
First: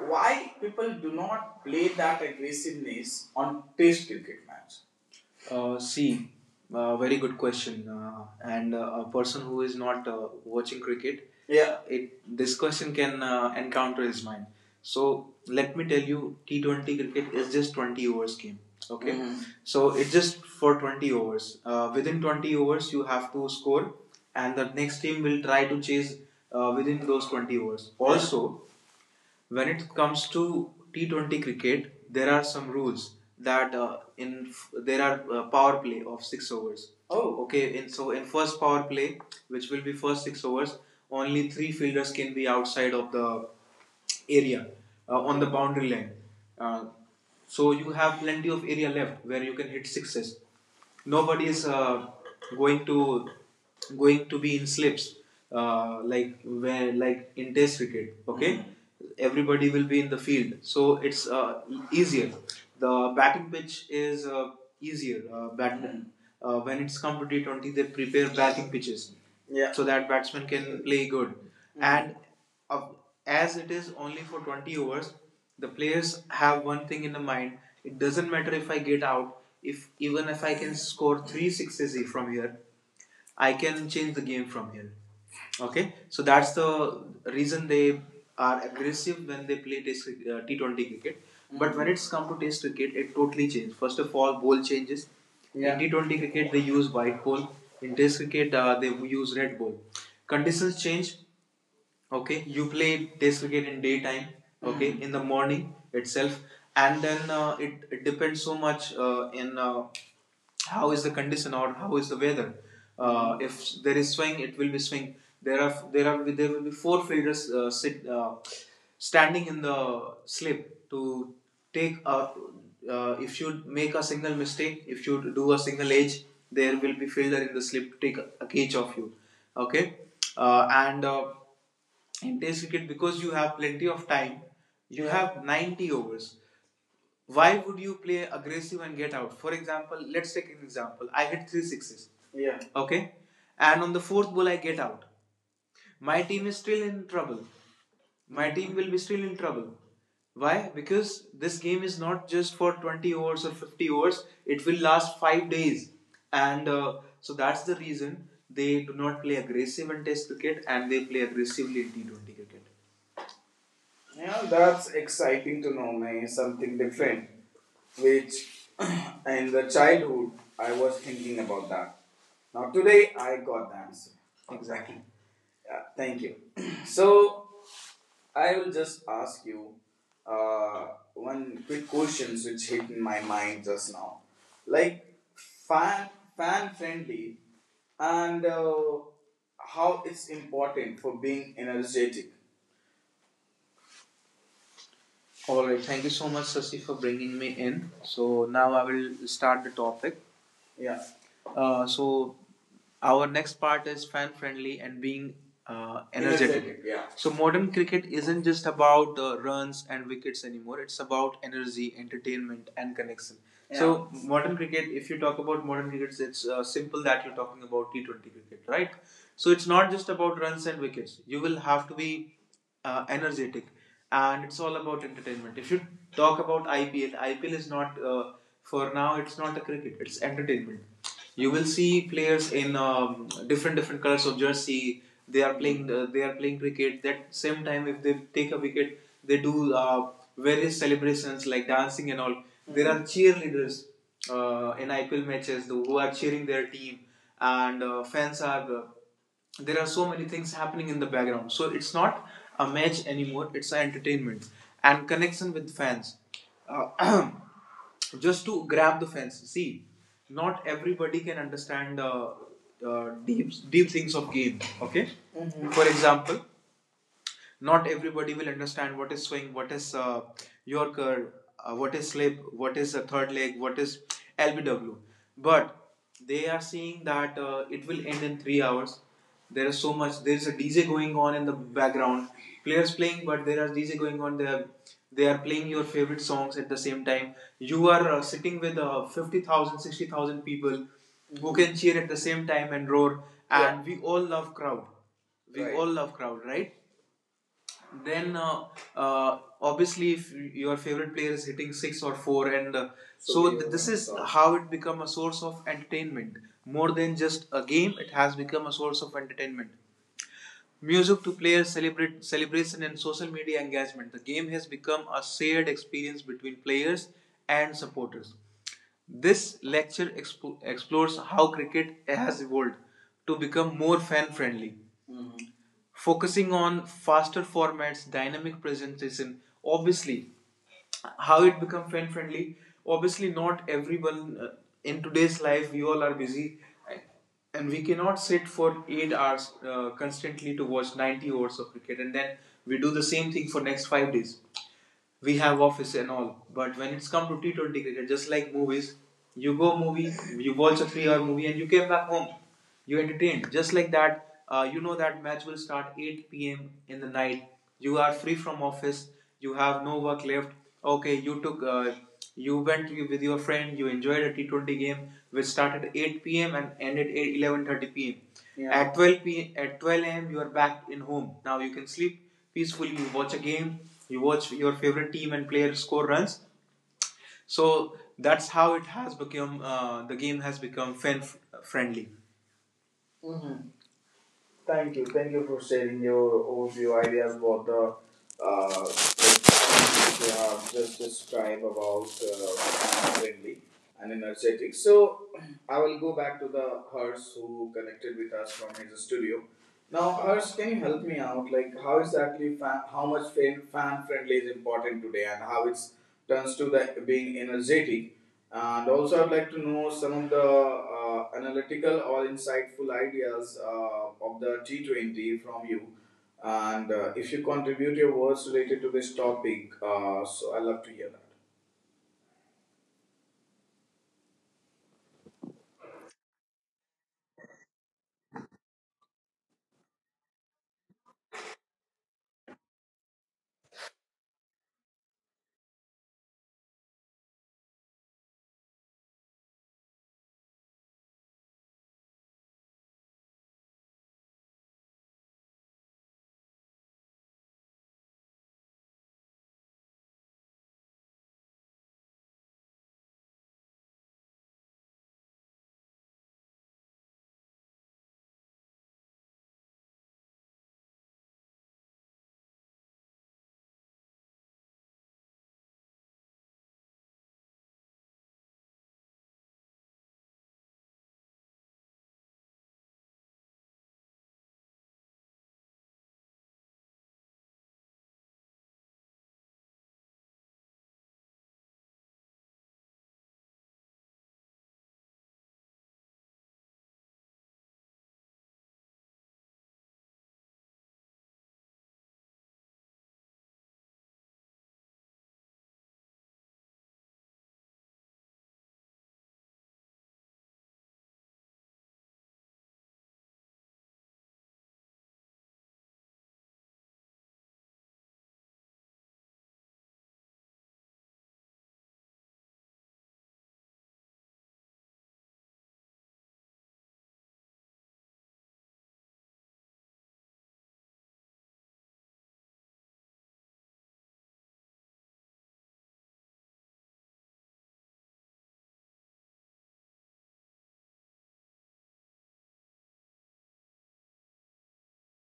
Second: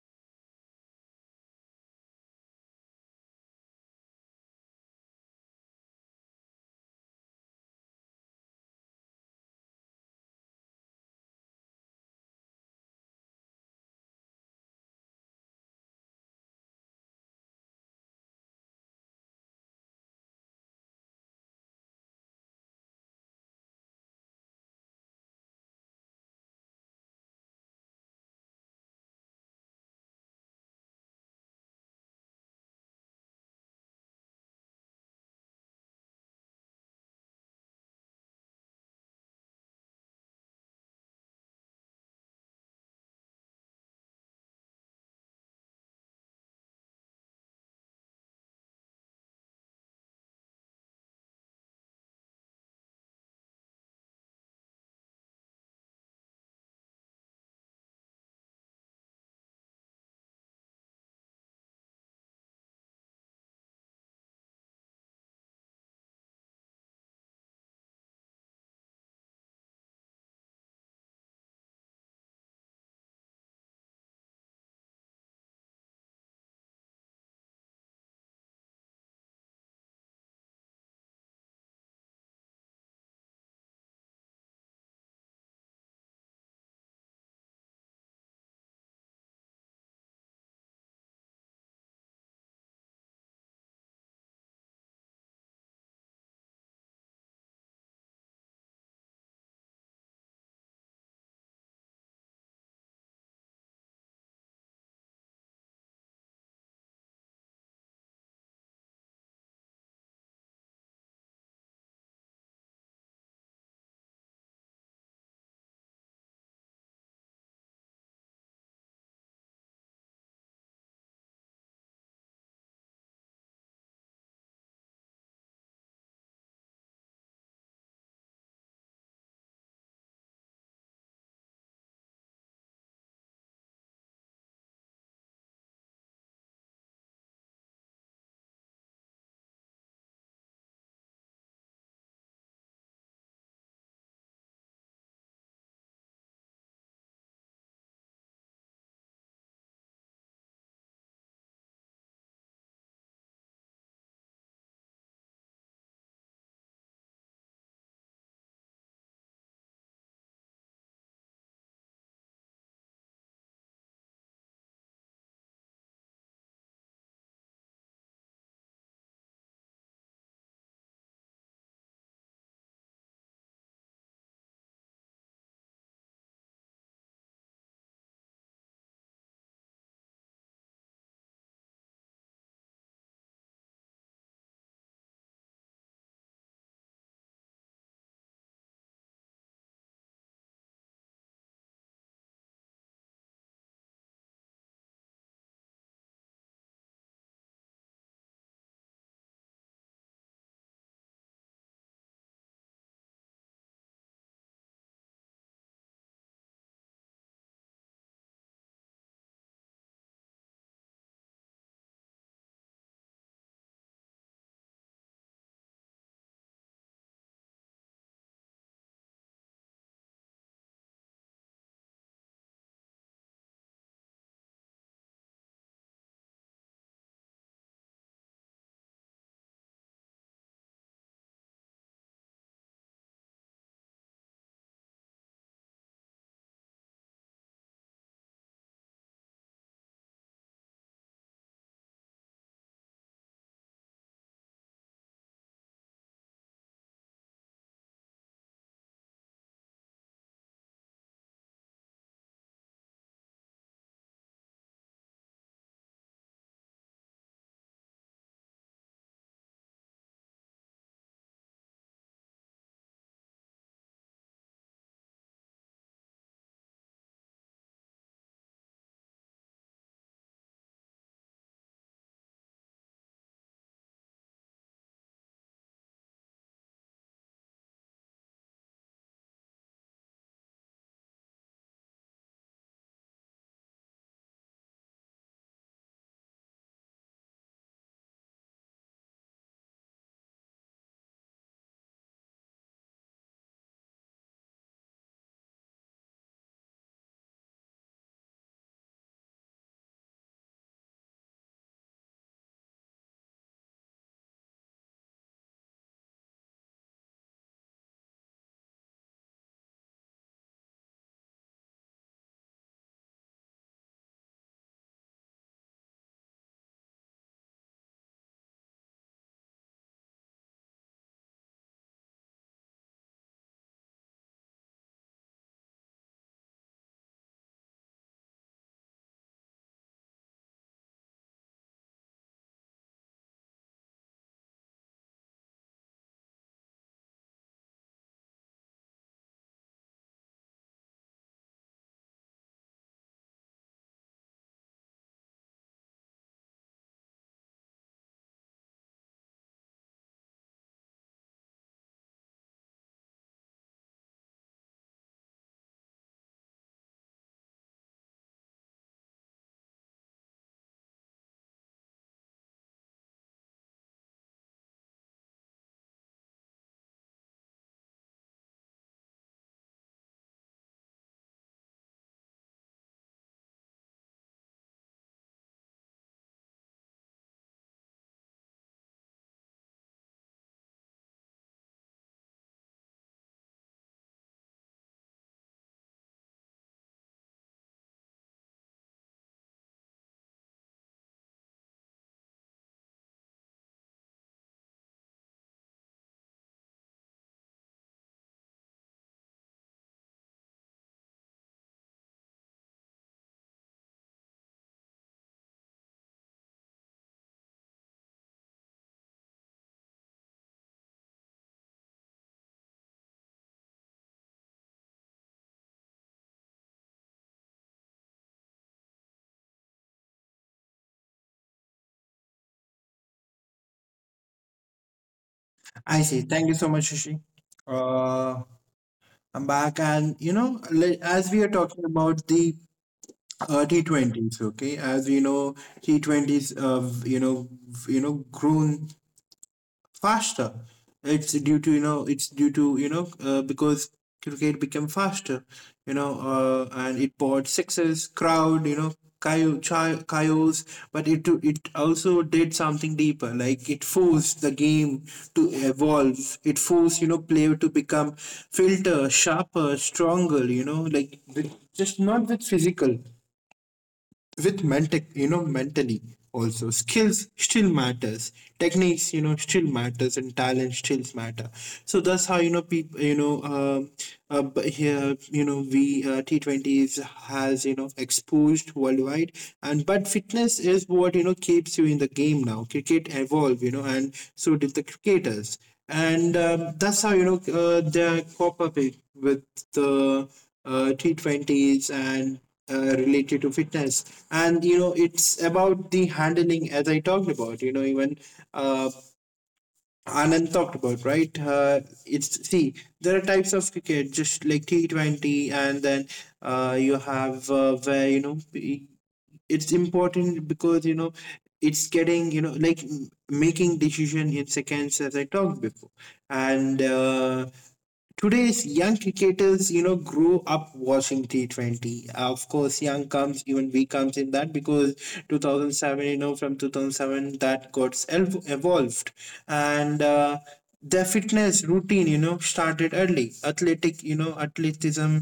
A: Why people do not play that aggressiveness on test cricket match? See, very good question. And A person who is not watching cricket, yeah, it, this question can encounter his mind. So let me tell you, T20 cricket is just 20 overs game. Okay, mhm, so it's just for 20 overs. Within 20 overs, you have to score, and the next team will try to chase within those 20 overs. Also, when it comes to T20 cricket, there are some rules that, there are, power play of 6 overs. Oh, okay. In, so in first power play, which will be first 6 overs, only 3 fielders can be outside of the area, on the boundary line. Uh, so you have plenty of area left where you can hit sixes. Nobody is, going to going to be in slips, like, where, like, in test cricket. Okay, mm-hmm. Everybody will be in the field, so it's easier. The batting pitch is easier. When it's come to T20, they prepare batting pitches. Yeah. So that batsman can play good. Mm-hmm. And, of- as it is only for 20 overs, the players have one thing in the mind. It doesn't matter if I get out, if, even if I can score three sixes from here, I can change the game from here. Okay, so that's the reason they are aggressive when they play T20 cricket. But when it's come to test cricket, it totally changes. First of all, ball changes. Yeah. In, yeah, T20 cricket, they use white ball. In test cricket, they use red ball. Conditions change. Okay, you play test cricket in daytime. Okay, mhm, in the morning itself. And then it depends so much in how is the condition or how is the weather. If there is swing, it will be swing. There will be 4 fielders sit standing in the slip to take a, if you make a single mistake, if you do a single edge, there will be fielder in the slip to take a catch of you. Okay. And In Test cricket, because you have plenty of time, you have 90 overs. Why would you play aggressive and get out? For example, let's take an example. I hit three sixes. Yeah. Okay. And on the fourth ball, I get out. My team is still in trouble. My team will be still in trouble. Why? Because this game is not just for 20 hours or 50 hours, it will last 5 days. And so that's the reason they do not play aggressive in test cricket and they play aggressively in T20 cricket. Yeah, that's exciting to know, man. Something different. Which, [clears throat] in the childhood, I was thinking about that. Now today, I got the answer. Exactly. Yeah, thank you. [clears throat] So I will just ask you uh, one quick questions which hit in my mind just now, like, fan, fan friendly, and how it's important for being energetic. All right. Thank you so much, Sasi, for bringing me in. So now I will start the topic. Yeah. So our next part is fan friendly and being energetic. Energetic, yeah. So modern cricket isn't just about runs and wickets anymore. It's about energy, entertainment, and connection. So modern cricket, if you talk about modern cricket, it's simple that you're talking about T20 cricket, right? So it's not just about runs and wickets. You will have to be energetic, and it's all about entertainment. If you talk about IPL, IPL is not for now. It's not a cricket. It's entertainment. You will see players in different, different colors of jersey. They are playing. They are playing cricket. That same time, if they take a wicket, they do various celebrations like dancing and all. Mm-hmm. There are cheerleaders in IPL matches who are cheering their team, and fans are. There are so many things happening in the background. So it's not a match anymore, it's an entertainment and connection with fans. Uh, [clears throat] just to grab the fans. See, not everybody can understand deep things of game. Okay, mm-hmm, for example, not everybody will understand what is swing, what is yorker, what is slip, what is a third leg, what is lbw, but they are seeing that it will end in 3 hours. There is so much, there is a dj going on in the background. Players playing, but there is dj going on. They are playing your favorite songs at the same time. You are sitting with 50,000 people who can cheer at the same time and roar. And, yeah, we all love crowd, we right. All love crowd, right? Then obviously, if your favorite player is hitting six or four, and so this is stop. How it become a source of entertainment. More than just a game, it has become a source of entertainment. Music to players celebrate celebration and social media engagement. The game has become a shared experience between players and supporters. This lecture explores how cricket has evolved to become more fan friendly, focusing on faster formats, dynamic presentation, obviously, how it become fan friendly. Obviously, not everyone, in today's life we all are busy, uh, and we cannot sit for 8 hours constantly to watch 90 hours of cricket, and then we do the same thing for next 5 days. We have office and all. But when it's come to T20 cricket, just like movies, you go movie, you watch a three-hour movie, and you came back home. You entertained. Just like that, you know that match will start 8 p.m. in the night. You are free from office. You have no work left. Okay, you went with your friend. You enjoyed a T20 game, which started at 8 p.m. and ended at 11:30 p.m. At 12 p.m. At 12 a.m. you are back in home. Now you can sleep peacefully. You watch a game, you watch your favorite team and player score runs. So that's how it has become. The game has become fan friendly. Mm-hmm. Thank you. Thank you for sharing your overview ideas about the. You have just described about friendly and energetic. So I will go back to the Hers who connected with us from his studio. Now, Hers, can you help me out? Like, how exactly fan, how much fan, fan friendly is important today, and how it's turns to the being energetic, and also, I'd like to know some of the analytical or insightful ideas of the T20 from you. And if you contribute your words related to this topic, so I'd love to hear that.
B: I see. Thank you so much, Shishi. Uh, I'm back, and, you know, as we are talking about the T20s, okay, as we know, T20s, grown faster. It's due to, you know, because cricket became faster, you know, and it bought sixes, crowd, you know, coyotes, but it also did something deeper. Like, it forced the game to evolve. It forced, you know, player to become filter, sharper, stronger. You know, like, just not with physical, with mentally, also skills still matters, techniques, you know, still matters, and talent still matter. So that's how, you know, people, you know, but here, you know, we, T20s has, you know, exposed worldwide. And but fitness is what, you know, keeps you in the game. Now cricket evolve, you know, and so did the cricketers, and, that's how, you know, they cop up it with the T20s, and, related to fitness. And, you know, it's about the handling, as I talked about, you know. Even, uh, Anand talked about, right? It's, see, there are types of cricket, just like T20, and then, you have, where, you know, it's important, because, you know, it's getting, you know, like making decision in seconds, as I talked before. And today's young cricketers, you know, grow up watching T20. Of course, young comes, even we comes in that, because 2007, you know, from 2007, that got el evolved. And their fitness routine, you know, started early. Athleticism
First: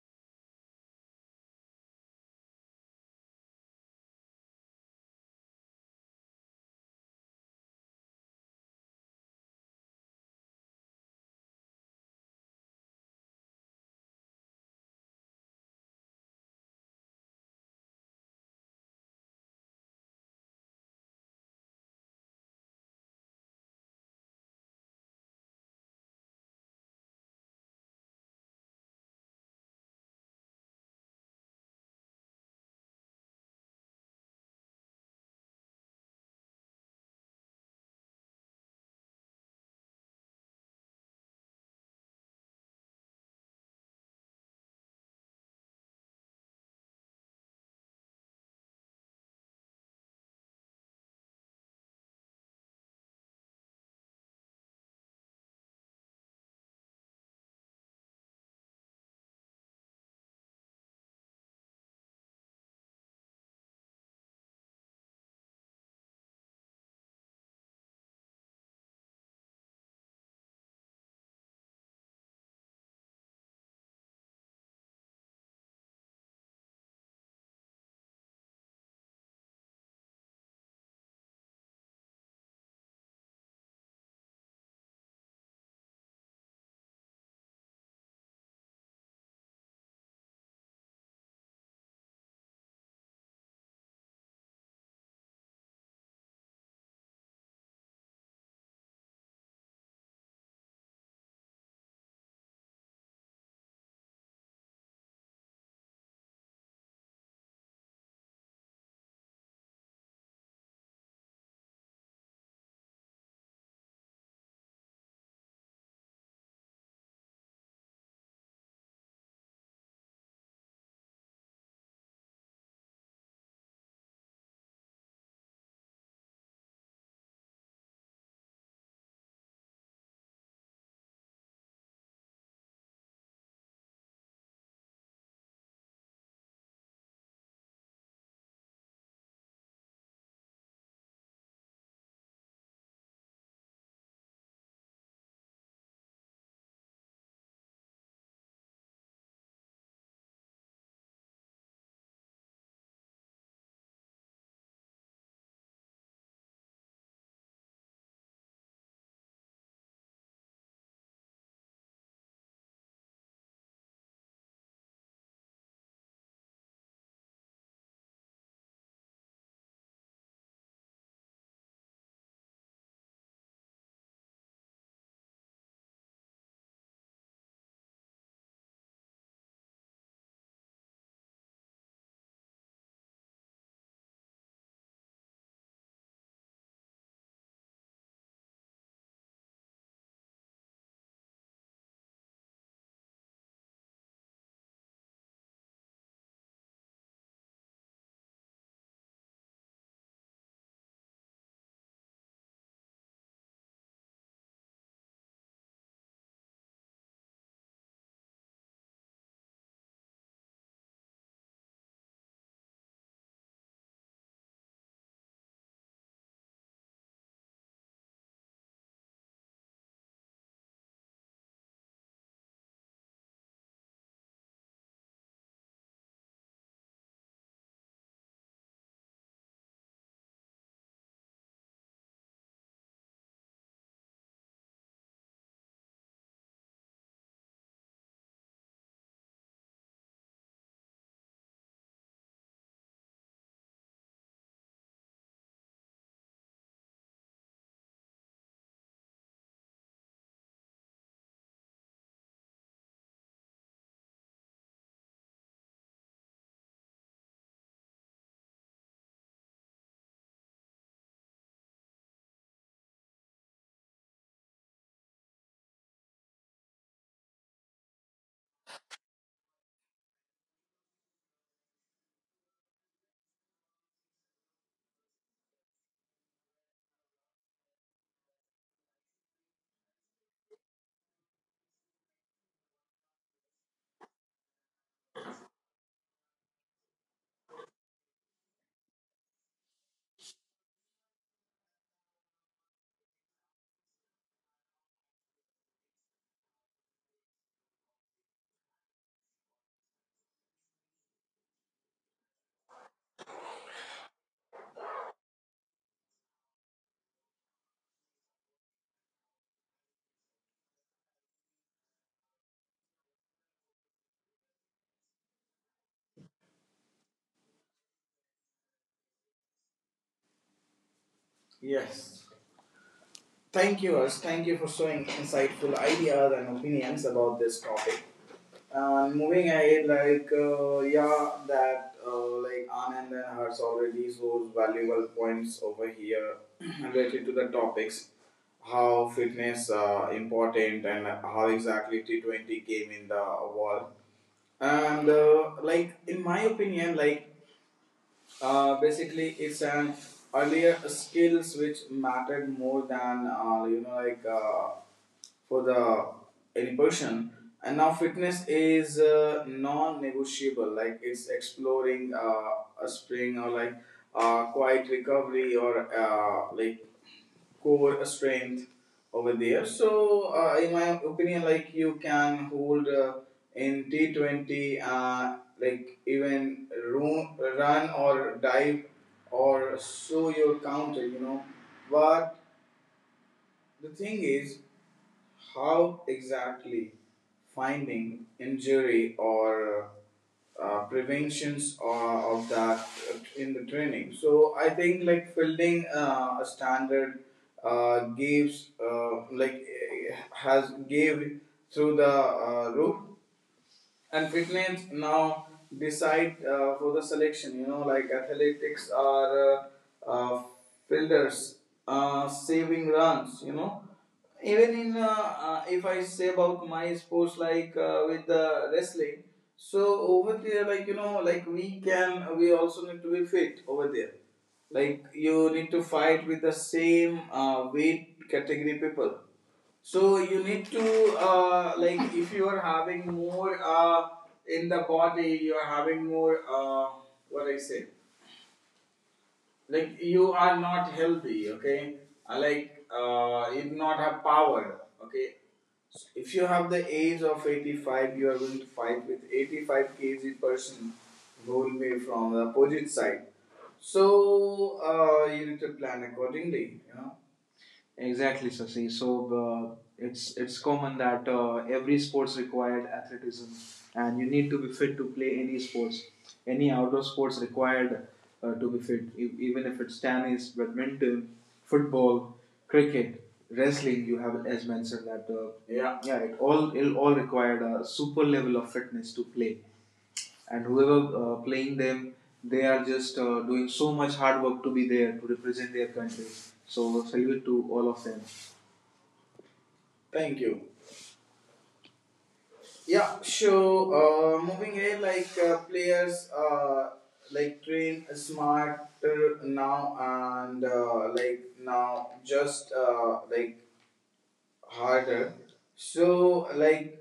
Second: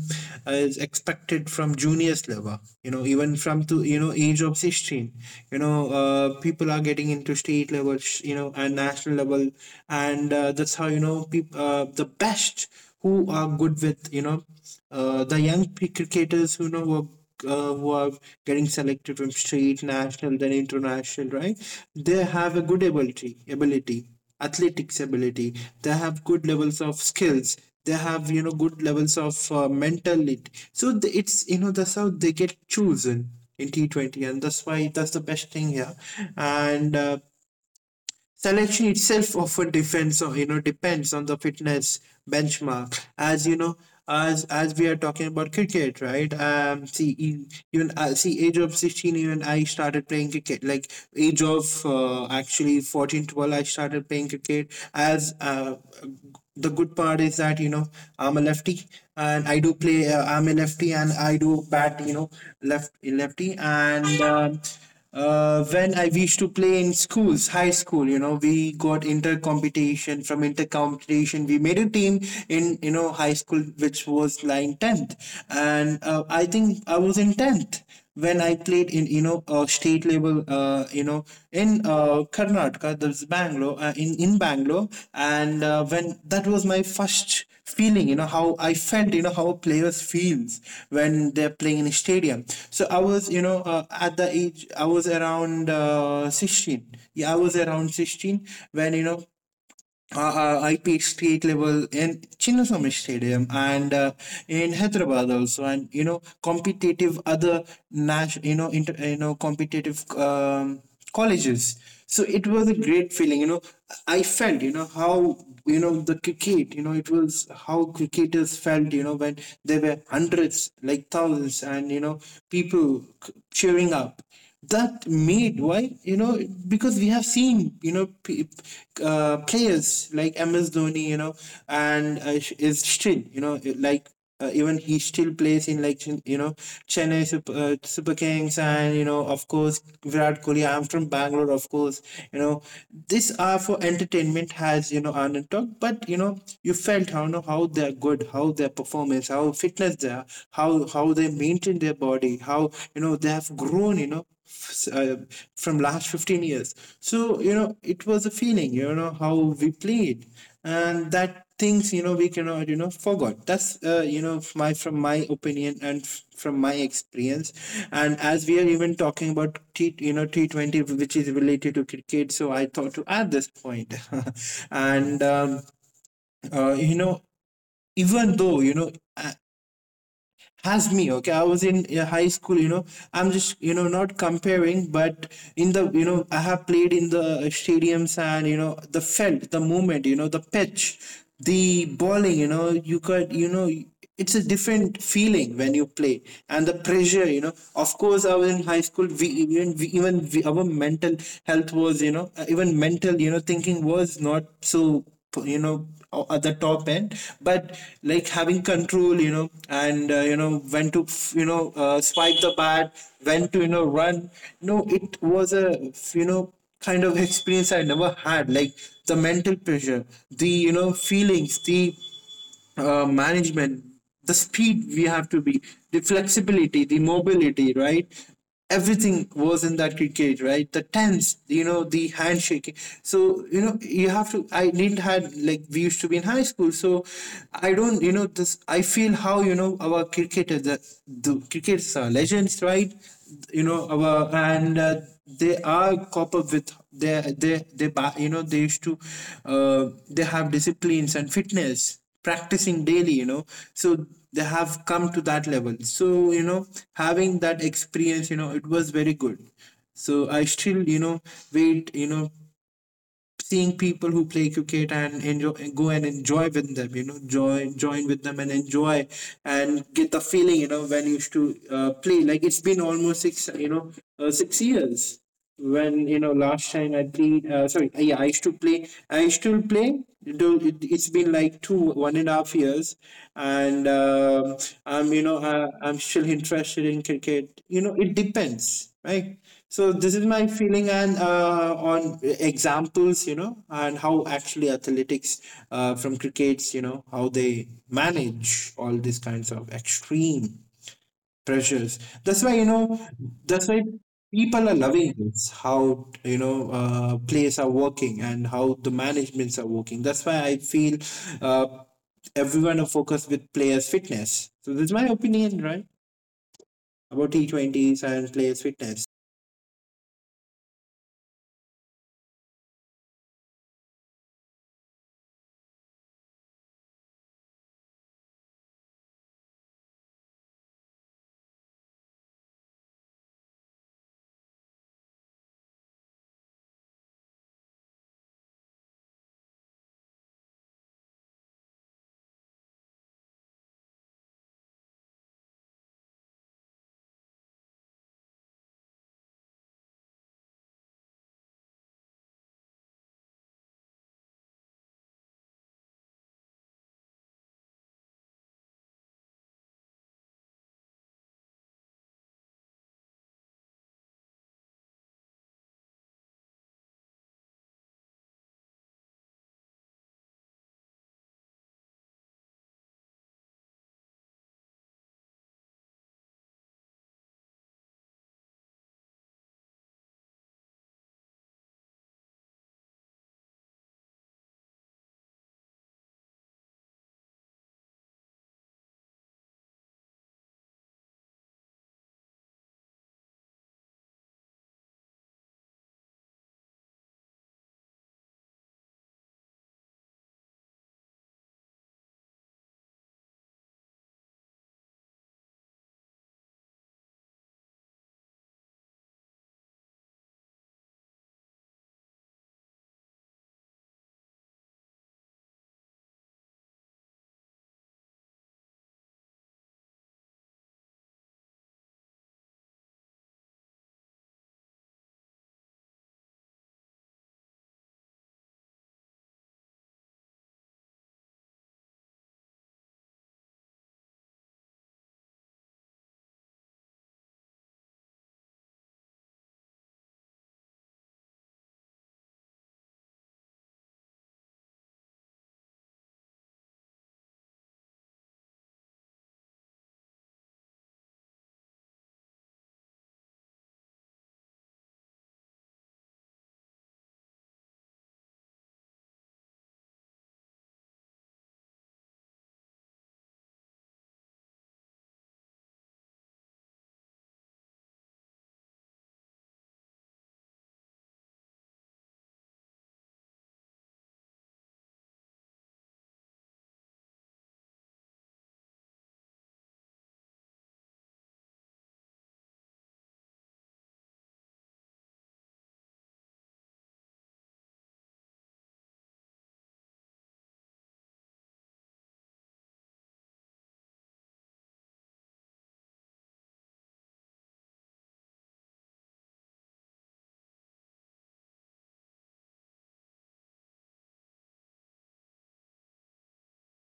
B: is expected from juniors level, you know, even from, to, you know, age of 16. You know, people are getting into state level, you know, and national level. And that's how, you know, people, the best who are good with, you know, the young cricketers who, you know, who are, who are getting selected from state, national, then international, right? They have a good ability, athletics ability. They have good levels of skills. They have, you know, good levels of, mentality. So it's, you know, that's how they get chosen in T20, and that's why that's the best thing here. And selection itself often depends on, you know, depends on the fitness benchmark, as you know, as we are talking about cricket, right? See, even, see, age of 16. Even I started playing cricket like age of actually 14, 12 I started playing cricket as, the good part is that, you know, I'm a lefty, and I do play, I'm a lefty and I do bat, you know, lefty. And when I used to play in schools, high school, you know, we got inter competition. From inter competition, we made a team in, you know, high school, which was lying tenth. And I think I was in tenth when I played in, you know, state level, in, Karnataka, that's Bangalore, in Bangalore. And when that was my first feeling, you know, how I felt, you know, how a players feels when they're playing in a stadium. So I was, you know, at the age, I was around 16. Yeah, I was around 16 when, you know, I played state level in Chinnaswamy Stadium, and in Hyderabad also, and, you know, competitive other national, you know, inter, you know, competitive, colleges. So it was a great feeling, you know. I felt, you know, how, you know, the cricket, you know, it was how cricketers felt, you know, when there were hundreds, like thousands, and, you know, people cheering up, that made, why, you know, because we have seen, you know, players like MS Dhoni, you know. And, is still, you know, like, even he still plays in, like, you know, Chennai Super, Super Kings. And, you know, of course Virat Kohli, I'm from Bangalore, of course, you know, this are for entertainment, has, you know, Anand talked. But, you know, you felt how, you know, how they're good, how their performance, how fitness they are, how they maintain their body, how, you know, they have grown, you know, from last 15 years. So, you know, it was a feeling, you know, how we played, and that things, you know, we cannot, you know, forgot. That's, you know, my from my opinion, and, from my experience. And as we are even talking about t you know T20, which is related to cricket, so I thought to add this point. [laughs] And, you know, even though, you know, has me, okay, I was in, high school, you know, I'm just, you know, not comparing, but in the, you know, I have played in the stadiums, and, you know, the felt the movement, you know, the pitch, the bowling. You know, you could, you know, it's a different feeling when you play, and the pressure, you know, of course I was in high school. We, our mental health was, you know, even mental, you know, thinking was not so, you know, at the top end. But, like, having control, you know, and, you know, when to, swipe the bat, when to, you know, run. No, it was a, you know, kind of experience I never had, like the mental pressure, the, you know, feelings, the, management, the speed we have to be, the flexibility, the mobility, right? Everything was in that cricket, right? The tense, you know, the handshaking. So, you know, you have to, I didn't had, like, we used to be in high school. So I don't, you know, this, I feel how, you know, our cricketers, the cricketers are legends, right? You know, our, and, they are cop up with their, you know, they used to, they have disciplines and fitness, practicing daily, you know. So they have come to that level, so, you know, having that experience, you know, it was very good. So I still, you know, wait, you know, seeing people who play cricket and enjoy, go and enjoy with them, you know, join with them and enjoy, and get the feeling, you know, when you used to, play. Like, it's been almost six years when, you know, last time I played, sorry, yeah, I used to play, I still play, though it's been like 2, 1 and a half years. And, I'm still interested in cricket, you know. It depends, right? So this is my feeling, and, on examples, you know, and how actually athletics, from crickets, you know, how they manage all these kinds of extreme pressures. That's why, you know, that's why people are loving this. How, you know, players are working and how the managements are working. That's why I feel, uh, everyone are focused with players' fitness. So this is my opinion, right, about T20s and players' fitness.
A: Yes. Thank you, us. Thank you for showing insightful ideas and opinions about this topic. And moving ahead, like yeah, that like Anand and Hers already shows valuable points over here [clears throat] related to the topics, how fitness important, and how exactly T T20 came in the world. And like in my opinion, like basically, it's an earlier skills which mattered more than for the any person. And now fitness is non-negotiable. Like it's exploring a spring, or like quiet recovery or like core strength over there. So, in my opinion, like you can hold, in T T20, like even run or dive or show your counter. You know, but the thing is how exactly finding injury or preventions, or of that in the training. So I think like building a standard gives, like, has gave through the roof, and fitness now decide for the selection, you know, like athletics or uh, uh, fielders saving runs, you know. Even in if I say about my sports, like with the wrestling. So over there, like, you know, like we can, we also need to be fit over there. Like you need to fight with the same weight category people. So you need to, like, if you are having more, in the body, you are having more, what I say, like you are not healthy. Okay, like you do not have power. Okay, if you have the age of 85, you are going to fight with 85 kg person who will be from the opposite side. So you need to plan accordingly. You know. Exactly, Sasi. So it's common that every sports required athleticism, and you need to be fit to play any sports. Any outdoor sports required to be fit, even if it's tennis, badminton, football, cricket, wrestling. You have as mentioned that yeah it all required a super level of fitness to play, and whoever playing them, they are just doing so much hard work to be there to represent their country. So salute to all of them. Thank you. Yeah, so moving ahead, like players, like train smarter now, and like now just, like, harder. So, like,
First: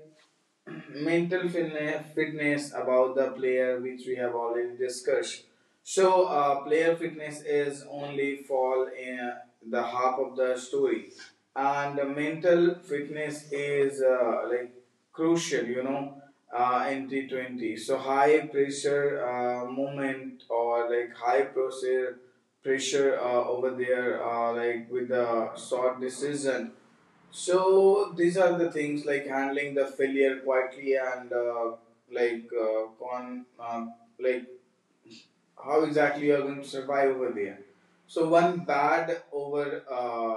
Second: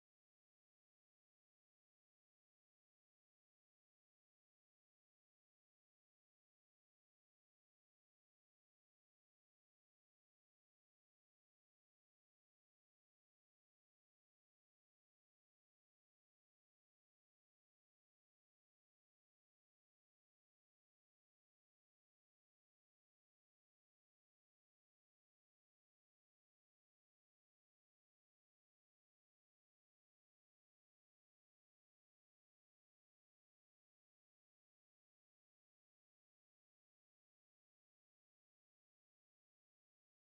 A: [clears throat] mental fitness, fitness about the player, which we have already discussed. So, player fitness is only fall in the half of the story, and the mental fitness is, like, crucial. You know, in T T20, so high pressure moment, or like high pressure over there, like with the short decision. So these are the things, like handling the failure quietly and like con like how exactly you are going to survive over there. So one bad over,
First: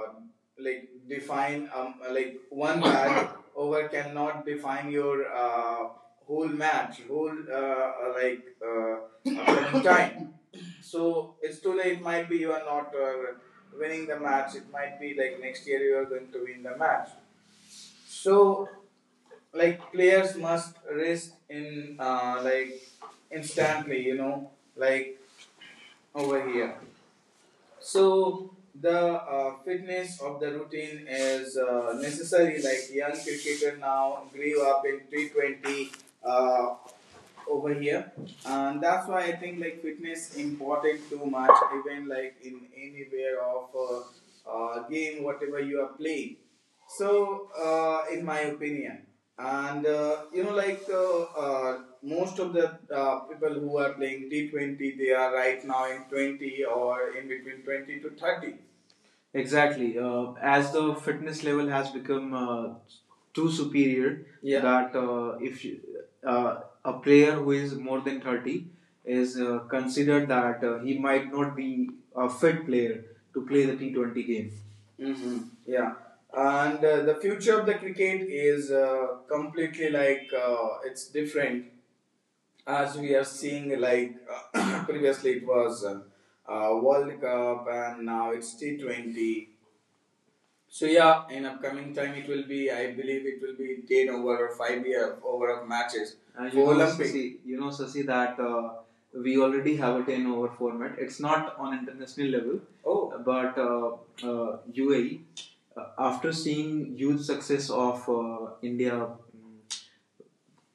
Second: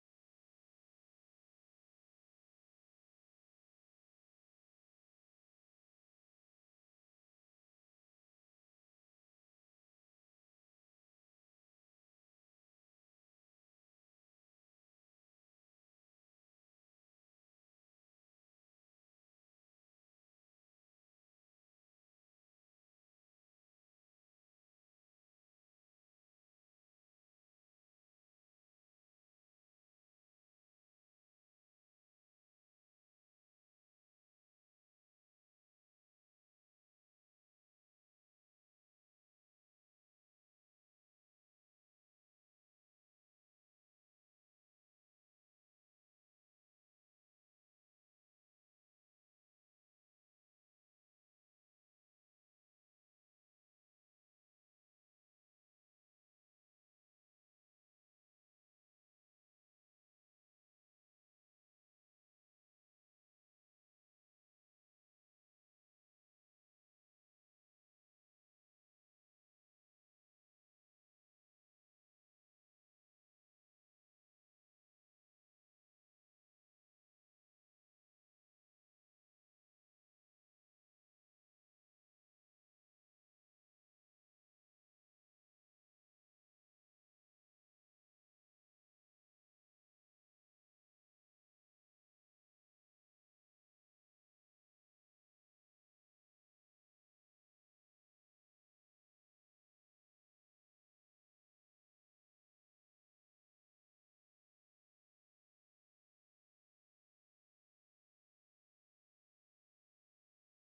A: like one bad [coughs] over cannot define your whole match, whole like upcoming [coughs] time. So it's too late. It might be you are not winning the match. It might be like next year you are going to win the match. So, like players must rest in, like, instantly, you know, like, over here. So the fitness of the routine is necessary. Like young cricketer now grew up in T T20, uh, over here, and that's why I think like fitness important too much. Even like in anywhere of game, whatever you are playing. So, in my opinion, and, you know, like, most of the people who are playing T20, they are right now in 20 or in between 20 to 30. Exactly. As the fitness level has become, too superior, yeah, that if you, a player who is more than 30 is considered that he might not be a fit player to play the T20 game. Hmm. Yeah. And the future of the cricket is, completely like, it's different, as we are seeing. Like, [coughs] [clears throat] previously, it was World Cup, and now it's T T20. So yeah, in upcoming time it will be. I believe it will be ten over or 5 year over of matches. And for, you know, Olympic. Sasi, you know, Sasi, that we already have a 10 over format. It's not on international level. Oh, but UAE, after seeing huge success of India, mm,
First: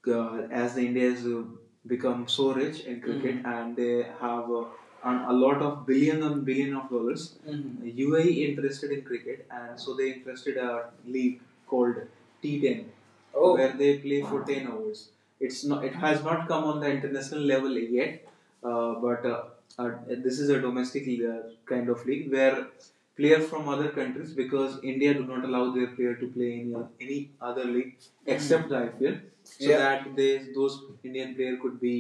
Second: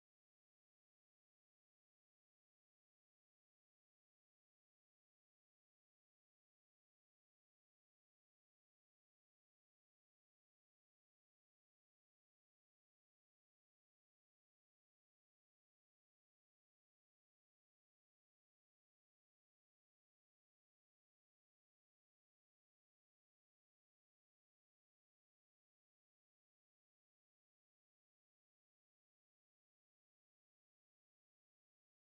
A: as the Indians become so rich in cricket, mm-hmm, and they have a lot of billion and billion of dollars. Mhm. UAE interested in cricket, and so they interested a league called T10. Oh. Where they play for 10 hours. It's not. It has not come on the international level yet, but this is a domestic kind of league where players from other countries, because India do not allow their player to play in any other league except the IPL, so, yeah, that they, those Indian player could be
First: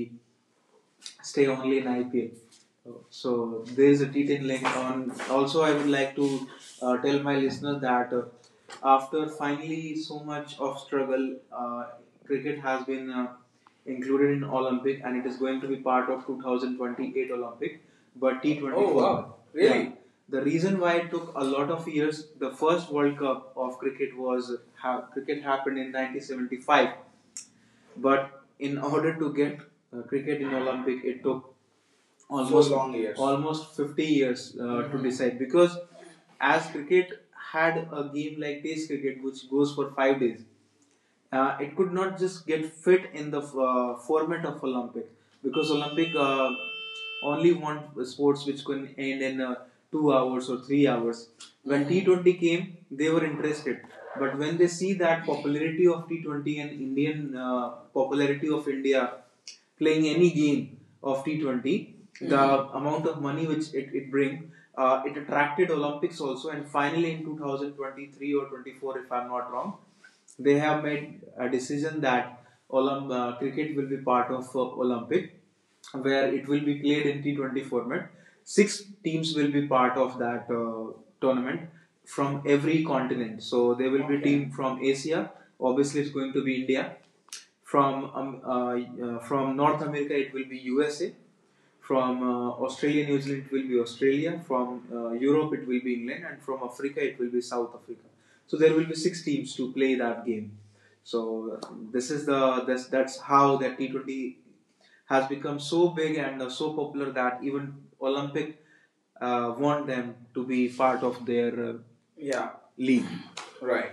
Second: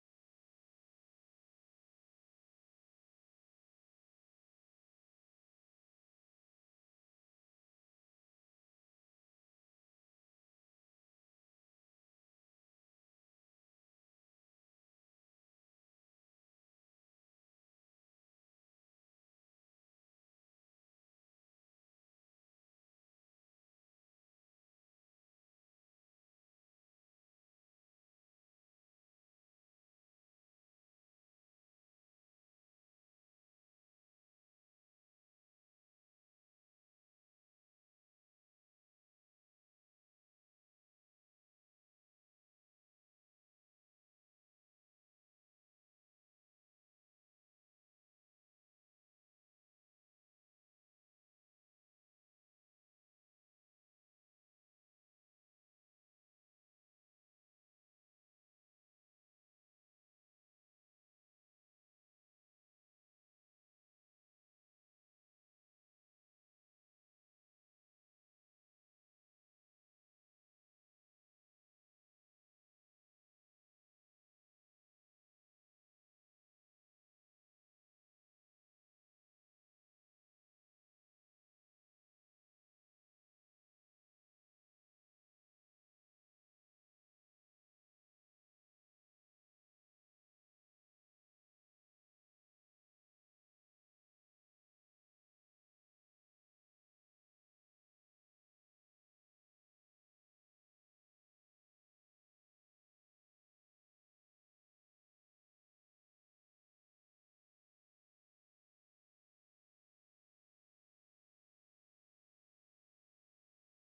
A: stay only in IPL. So there is a T10 link on. Also, I would like to tell my listeners that after finally so much of struggle, cricket has been included in Olympic, and it is going to be part of 2028 Olympic. But T24. Oh, wow. Really? Yeah. The reason why it took a lot of years, the first World Cup of cricket was cricket happened in 1975, but in order to get cricket in Olympic, it took almost so long years. Almost 50 years, mm-hmm, to, mhm. Decide, because as cricket had a game like Test cricket which goes for 5 days, it could not just get fit in the format of Olympic, because Olympic only want sports which can end in 2 hours or 3 hours. When T20 came, they were interested, but when they see that popularity of T20 and Indian popularity of India playing any game of T20, the amount of money which it brings, it attracted Olympics also. And finally, in 2023 or 24, if I'm not wrong, they have made a decision that cricket will be part of Olympic, where it will be played in T20 format. Six teams will be part of that tournament from every continent. So there will, okay, be, okay, team from Asia. Obviously, it's going to be India. From um, uh, from North America, it will be USA. From Australia, New Zealand, it will be Australia. From Europe, it will be England, and from Africa, it will be South Africa. So there will be six teams to play that game. So this is the this, that's how that T20 has become so big and so popular that even Olympic want them to be part of their Yeah. league. Right.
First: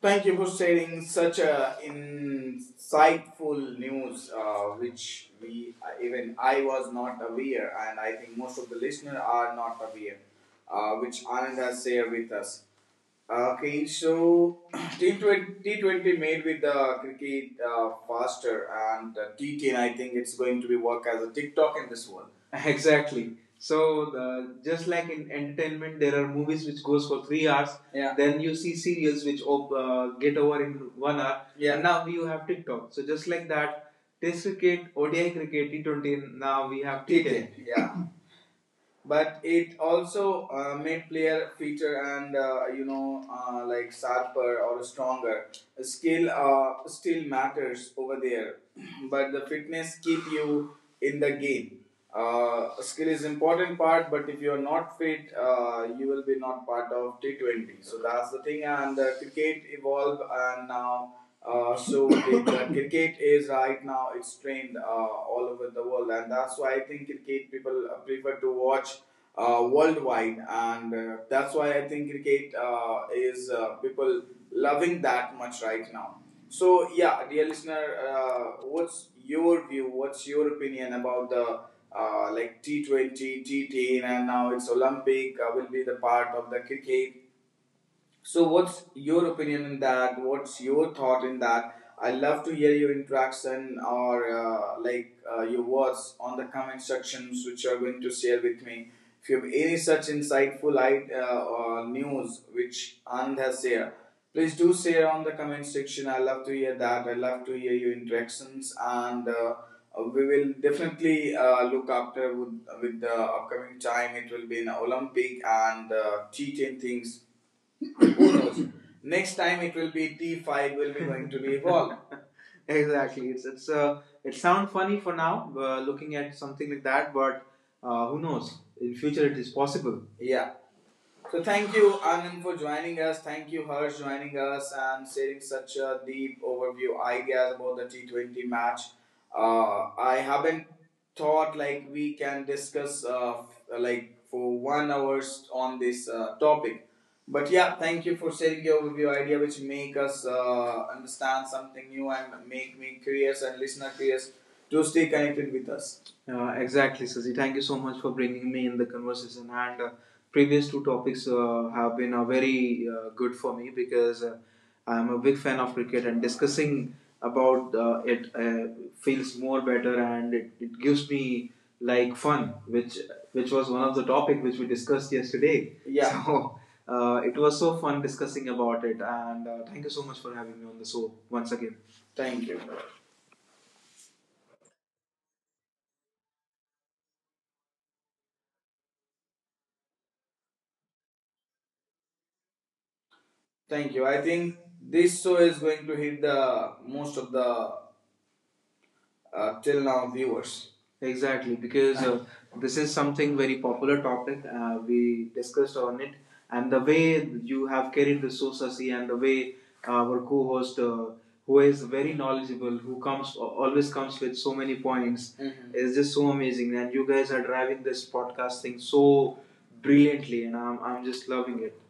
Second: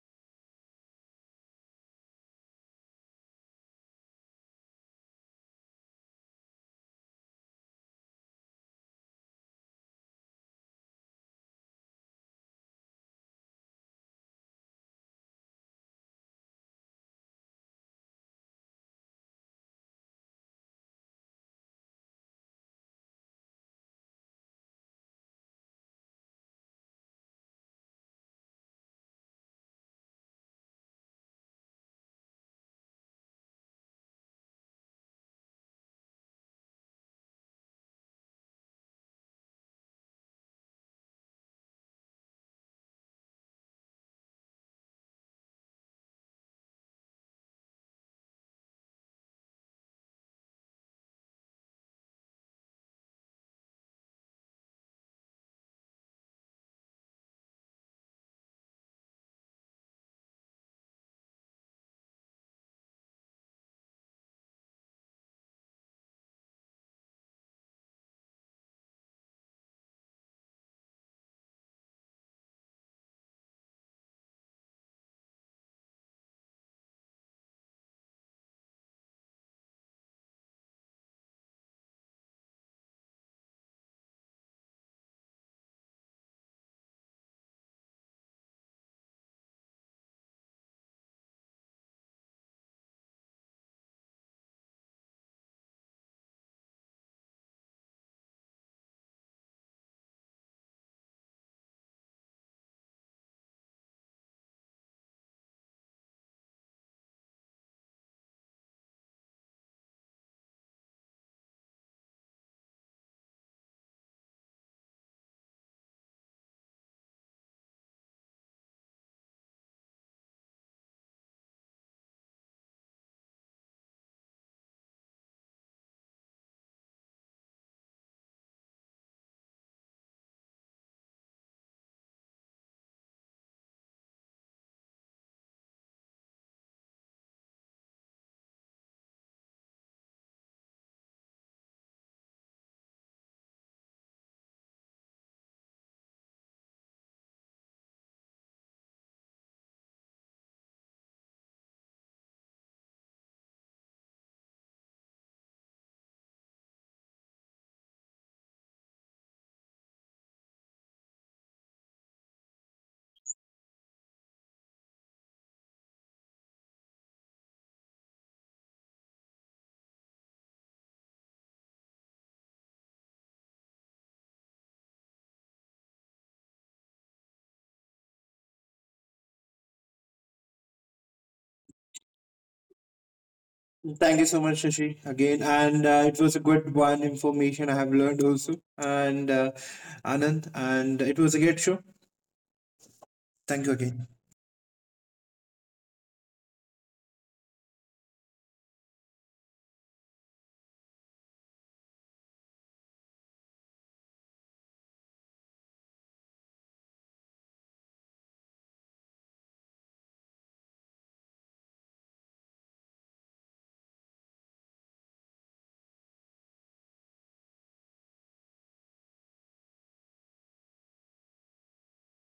A: Thank you for sharing such a insightful news, which we, even I, was not aware, and I think most of the listeners are not aware, which Anand has shared with us. Okay, so [clears throat] T20 made with the cricket faster, and T10, I think it's going to be work as a TikTok in this world. [laughs] Exactly. So just like in entertainment, there are movies which goes for 3 hours. Yeah. Then you see serials which get over in 1 hour. Yeah. And now you have TikTok. So just like that, Test cricket, ODI cricket, T20. Now we have t T10. Yeah, but it also made player fitter and like sharper or stronger. Skill still matters over there, [clears throat] but the fitness keep you in the game. Skill is important part, but if you are not fit, you will be not part of T20. So that's the thing, and cricket evolved, and now the cricket is right now, it's trained all over the world, and that's why I think cricket people prefer to watch worldwide, and that's why I think cricket is people loving that much right now. So yeah, dear listener, what's your view? What's your opinion about the like T T20, T10, and now it's Olympic, will be the part of the cricket? So, what's your opinion in that? What's your thought in that? I love to hear your interaction or your words on the comment sections which you are going to share with me. If you have any such insightful news which Anand has shared, please do share on the comment section. I love to hear that. I love to hear your interactions and. We will definitely look after with the upcoming time. It will be an Olympic and T10 things. [coughs] Who knows? Next time it will be T5 will be going to be evolved. [laughs] Exactly. It's it sounds funny for now, looking at something like that, but who knows? In future, it is possible. Yeah. So thank you, Anand, for joining us. Thank you, Harsh, joining us and sharing such a deep overview ideas about the T20 match. I haven't thought like we can discuss like for 1 hours on this topic. But yeah, thank you for sharing your overview idea, which make us understand something new and make me curious and listener curious to stay connected with us. Exactly, Sazi. Thank you so much for bringing me in the conversation. And previous two topics have been very good for me, because I'm a big fan of cricket, and discussing about it feels more better, and it gives me like fun, which was one of the topic which we discussed yesterday. Yeah. [laughs] So it was so fun discussing about it, and thank you so much for having me on the show once again. Thank you.
B: Thank you so much, Shashi, again. And, it was a good one information I have learned also. And, Anand, and it was a great show. Thank you again.
A: Thank you. I think this show is going to hit the most of the till now viewers. Exactly, because this is something very popular topic. We discussed on it, and the way you have carried the show, Sasi, and the way our co-host, who is very knowledgeable, who comes, always comes with so many points, mhm, is just so amazing. And you guys are driving this podcast thing so brilliantly, and I'm just loving it.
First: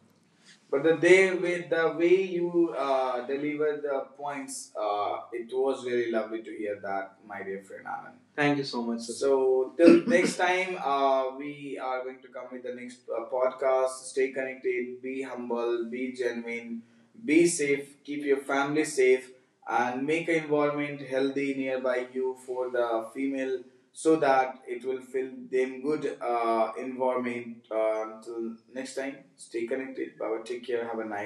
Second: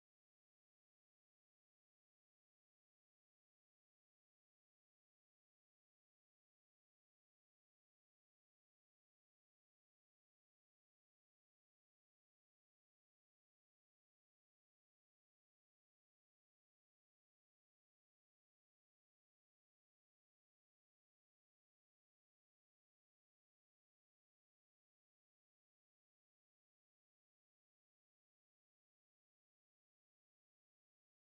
A: But the day with the way you deliver the points, it was really lovely to hear that, my dear friend Anand. Thank you so much. Sachin. So till [laughs] next time, we are going to come with the next podcast. Stay connected, be humble, be genuine, be safe, keep your family safe, and make an environment healthy nearby you for the female so that it will feel them good environment. Until next time, stay connected. Bye bye. Take care. Have a nice